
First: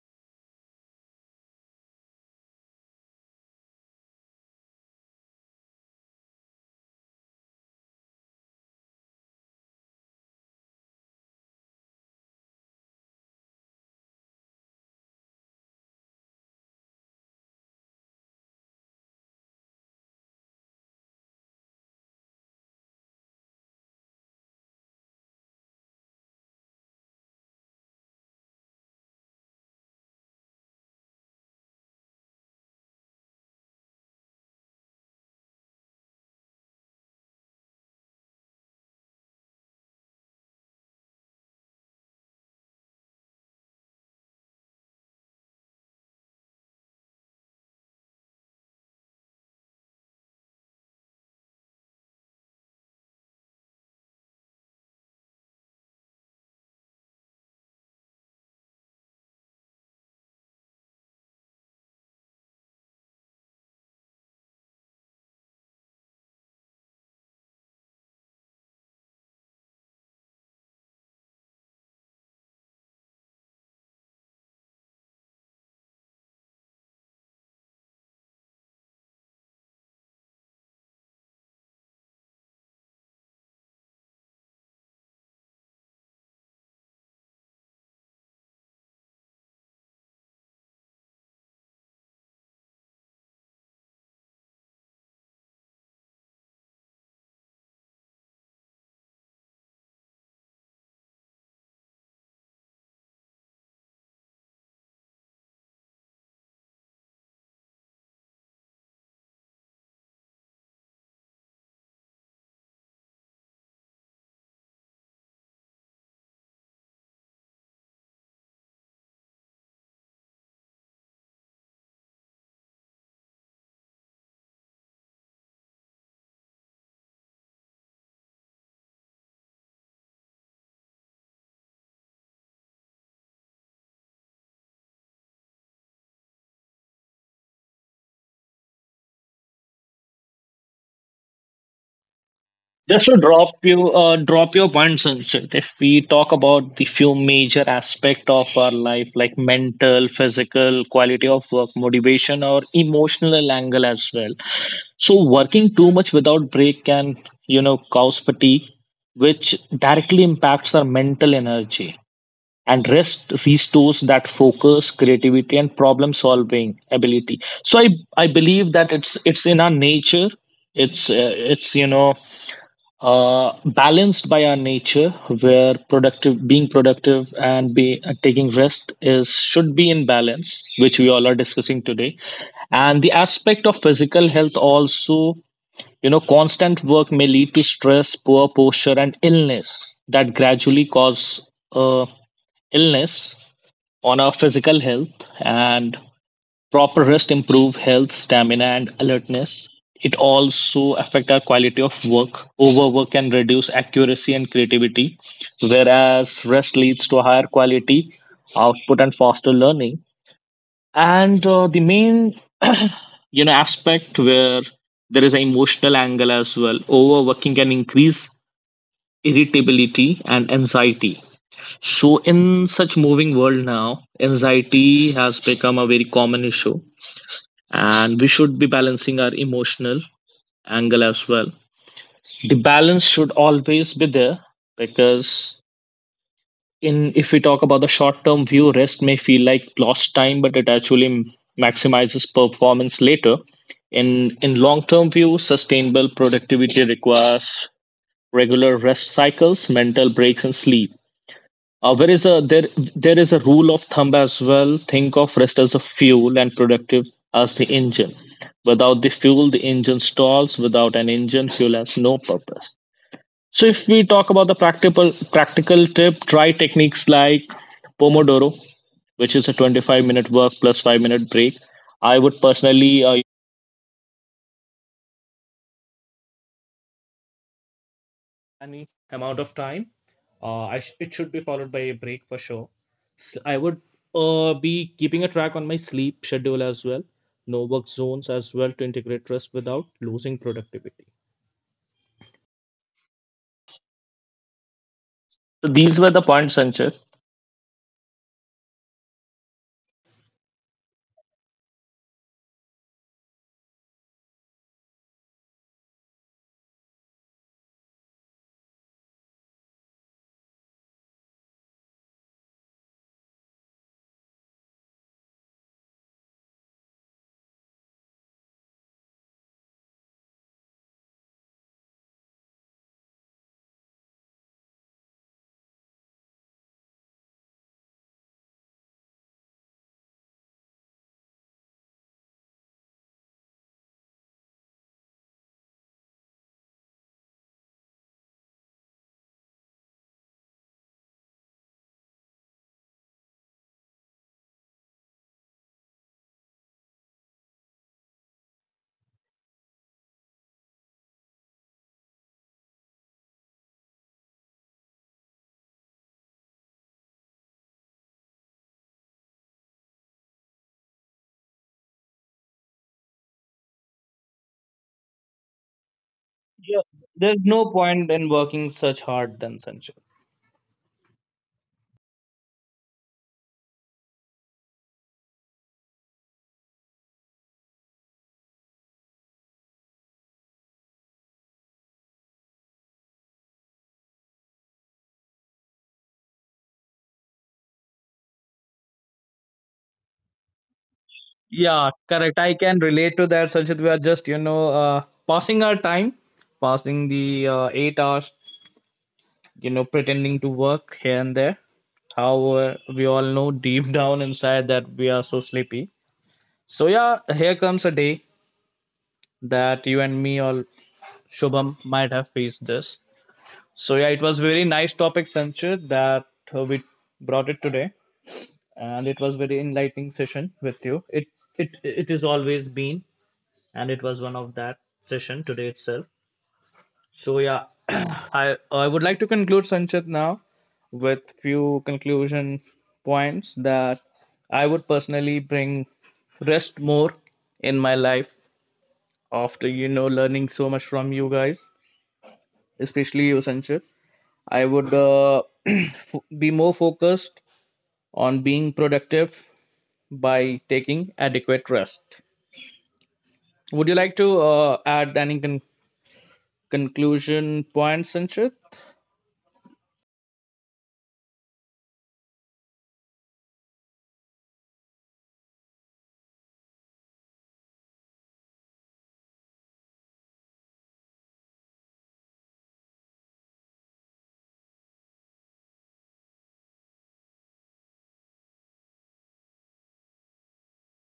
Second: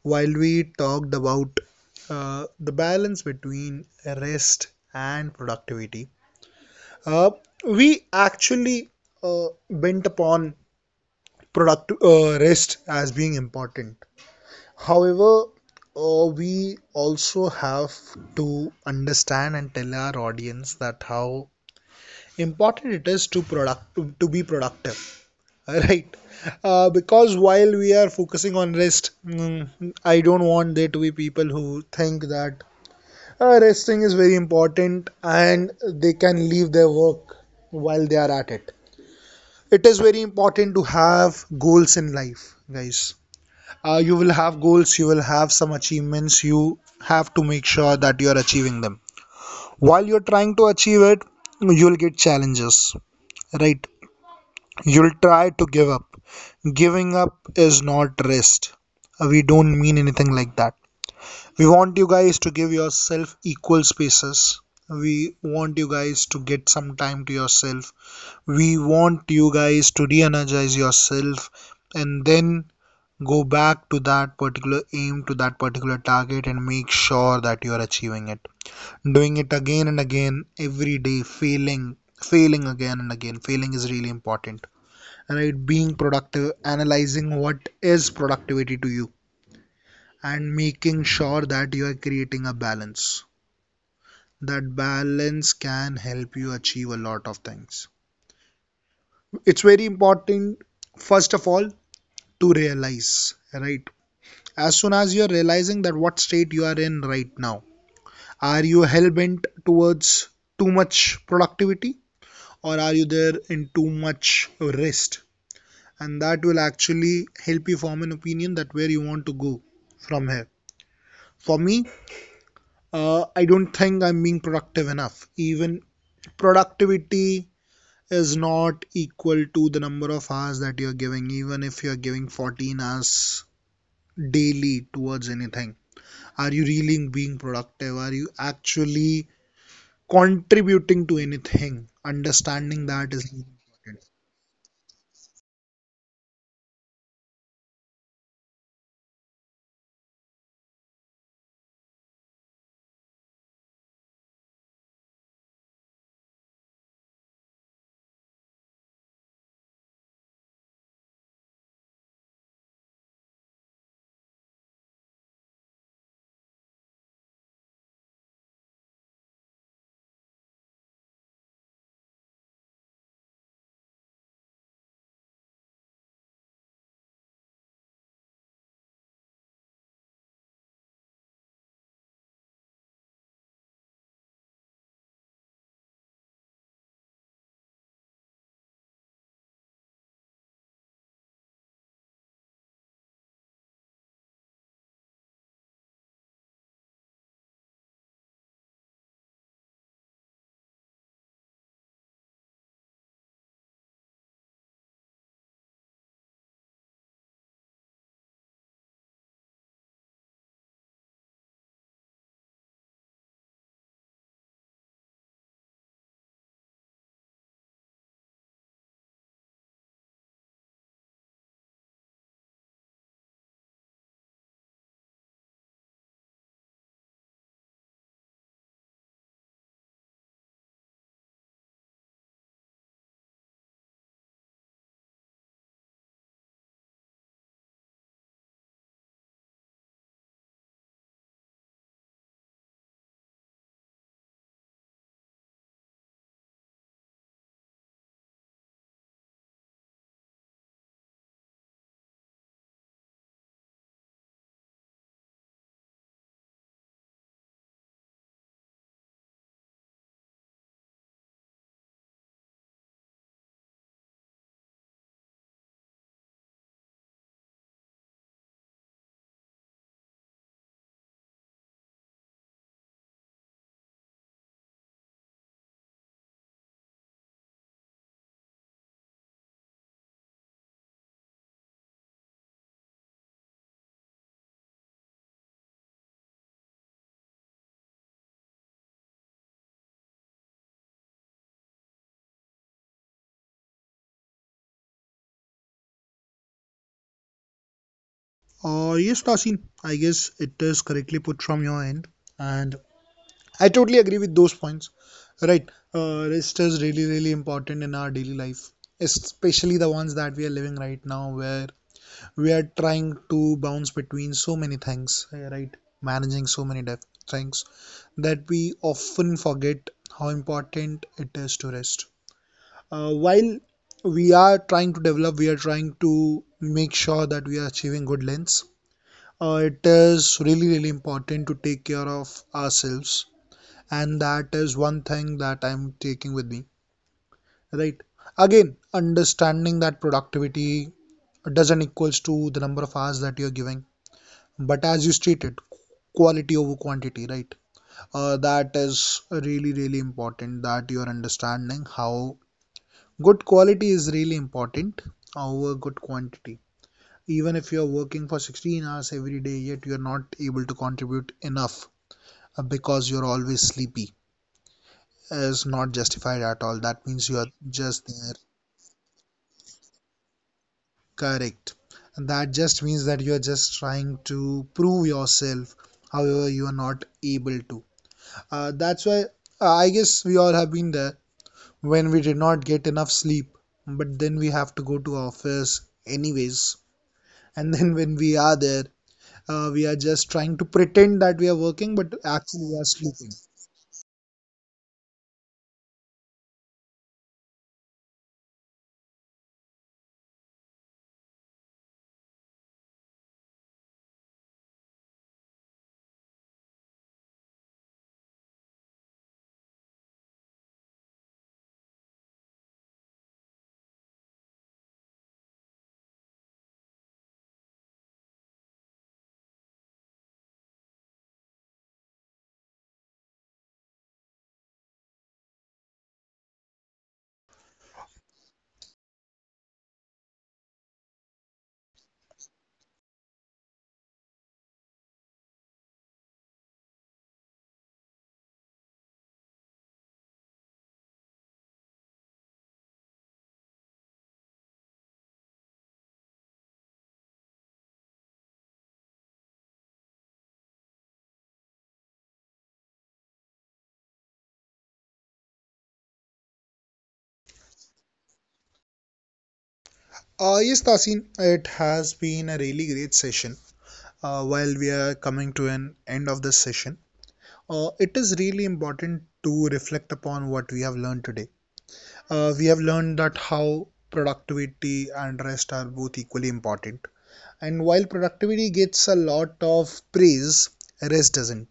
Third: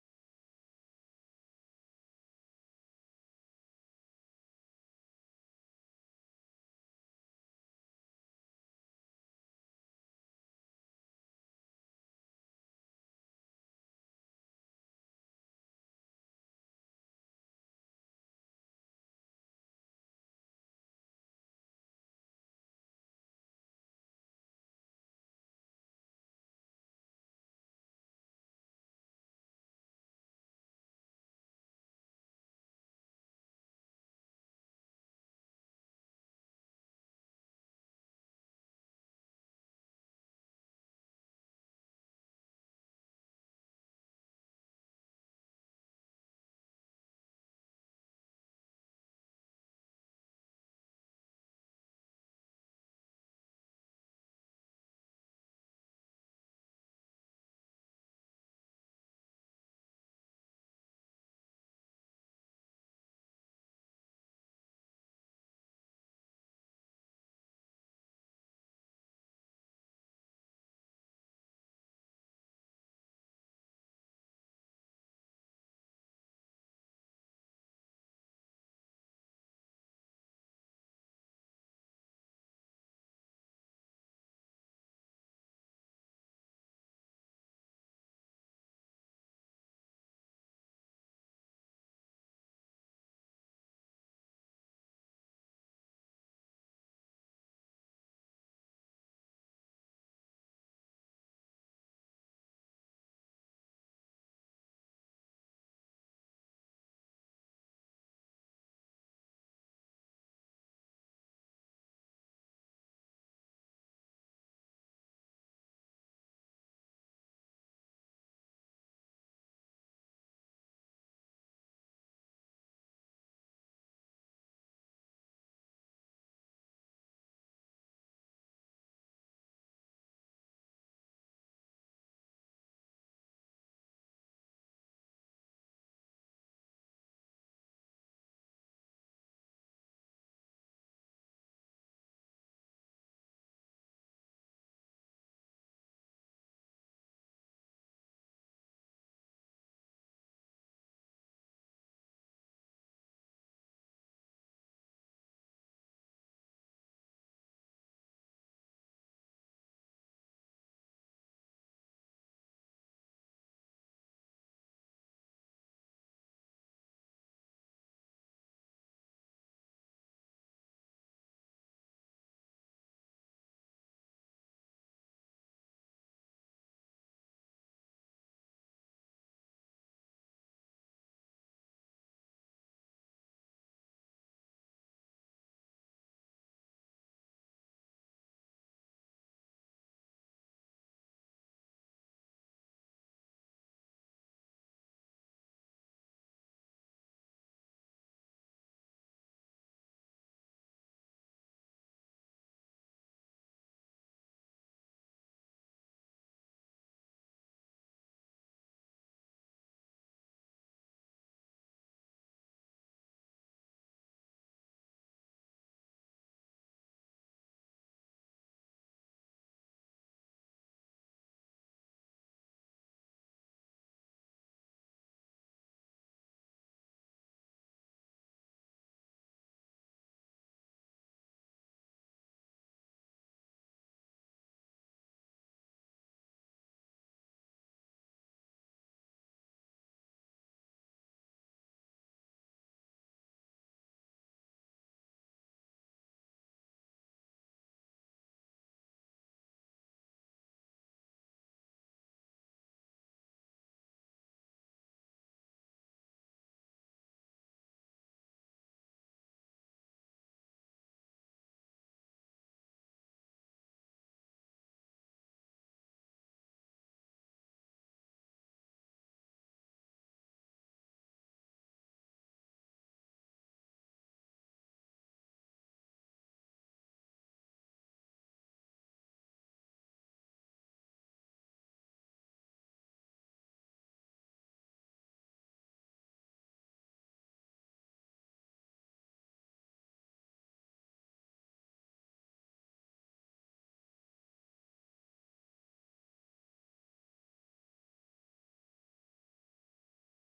Speaker 1: While we talked about the balance between rest and productivity, uh, we actually bent upon product rest as being important. However, we also have to understand and tell our audience that how important it is to product to be productive. Right. Because while we are focusing on rest, I don't want there to be people who think that resting is very important and they can leave their work while they are at it. It is very important to have goals in life, guys. You will have goals, you will have some achievements, you have to make sure that you are achieving them. While you're trying to achieve it, you'll get challenges, right? You'll try to give up. Giving up is not rest. We don't mean anything like that. We want you guys to give yourself equal spaces. We want you guys to get some time to yourself. We want you guys to re energize yourself and then go back to that particular aim, to that particular target, and make sure that you are achieving it. Doing it again and again every day, failing, failing again and again. Failing is really important, right? Being productive, analyzing what is productivity to you, and making sure that you are creating a balance. That balance can help you achieve a lot of things. It's very important, first of all, to realize, right? As soon as you're realizing that what state you are in right now, are you hell bent towards too much productivity, or are you there in too much rest? And that will actually help you form an opinion that where you want to go from here. For me, I don't think I'm being productive enough. Even productivity is not equal to the number of hours that you're giving. Even if you're giving 14 hours daily towards anything, are you really being productive? Are you actually contributing to anything? Understanding
Speaker 2: Just
Speaker 1: that
Speaker 2: to
Speaker 1: is really
Speaker 2: drop you,
Speaker 1: important.
Speaker 2: drop your points, Sanchit. If we talk about the few major aspect of our life, like mental, physical, quality of work, motivation, or emotional angle as well. So working too much without break can, cause fatigue, which directly impacts our mental energy. And rest restores that focus, creativity, and problem solving ability. So I believe that it's in our nature. It's balanced by our nature, where productive being productive and be taking rest is should be in balance, which we all are discussing today. And the aspect of physical health also, you know, constant work may lead to stress, poor posture, and illness that gradually cause illness on our physical health. And proper rest improve health, stamina, and alertness. It also affect our quality of work. Overwork can reduce accuracy and creativity, whereas rest leads to higher quality output and faster learning. And the main, you know, aspect where there is an emotional angle as well. Overworking can increase irritability and anxiety. So, in such moving world now, anxiety has become a very common issue, and we should be balancing our emotional angle as well. The balance should always be there, because in if we talk about the short term view, rest may feel like lost time, but it actually maximizes performance later. In long term view, sustainable productivity requires regular rest cycles, mental breaks, and sleep. Uh, there is a there there is a rule of thumb as well. Think of rest as a fuel and productive as the engine. Without the fuel, the engine stalls. Without an engine, fuel has no purpose. So if we talk about the practical tip, try techniques like Pomodoro, which is a 25-minute work plus 5 minute break. I would personally any amount of time. It should be followed by a break for sure. S I would be keeping a track on my sleep schedule as well, no work zones as well, to integrate rest without losing productivity. So these were the points, Sanchit.
Speaker 1: Yes, Tasin, I guess it is correctly put from your end, and I totally agree with those points. Right. Rest is really, really important in our daily life, especially the ones that we are living right now, where we are trying to bounce between so many things, right? Managing so many things that we often forget how important it is to rest. While we are trying to develop, we are trying to make sure that we are achieving good lengths. It is really, really important to take care of ourselves, and that is one thing that I'm taking with me. Right? Again, understanding that productivity doesn't equals to the number of hours that you're giving, but as you stated, quality over quantity, right? That is really, really important, that you're understanding how good quality is really important over good quantity. Even if you're working for 16 hours every day, yet you're not able to contribute enough, because you're always sleepy, is not justified at all. That means you are
Speaker 2: Yeah,
Speaker 1: just
Speaker 2: there's
Speaker 1: there.
Speaker 2: no point in working such hard then, Sanjay.
Speaker 1: Correct. And that just means that you are just trying to prove yourself, however you are not able to. That's why, I guess we all have been there when we did not get enough sleep, but then we have to go to office anyways, and then when we are there, we are just trying to pretend that we are working, but
Speaker 2: Yeah,
Speaker 1: actually we are
Speaker 2: correct. I
Speaker 1: sleeping.
Speaker 2: can relate to that, Sanchit. We are just, you know, passing our time, passing the 8 hours, you know, pretending to work here and there. However, we all know deep down inside that we are so sleepy. So, yeah, here comes a day that you and me or Shubham might have faced this. So, yeah, it was very nice topic, Sanchit, that we brought it today. And it was very enlightening session with you. It is always been, and it was one of that session today itself. So yeah, I would like to conclude, Sanchit, now with few conclusion points that I would personally bring rest more in my life after, you know, learning so much from you guys, especially you, Sanchit. I would be more focused on being productive by taking adequate rest. Would you like to add any conclusion points, Sanchit?
Speaker 1: Yes, Tasin, it has been a really great session. Uh, while we are coming to an end of this session. It is really important to reflect upon what we have learned today. We have learned that how productivity and rest are both equally important. And while productivity gets a lot of praise, rest doesn't.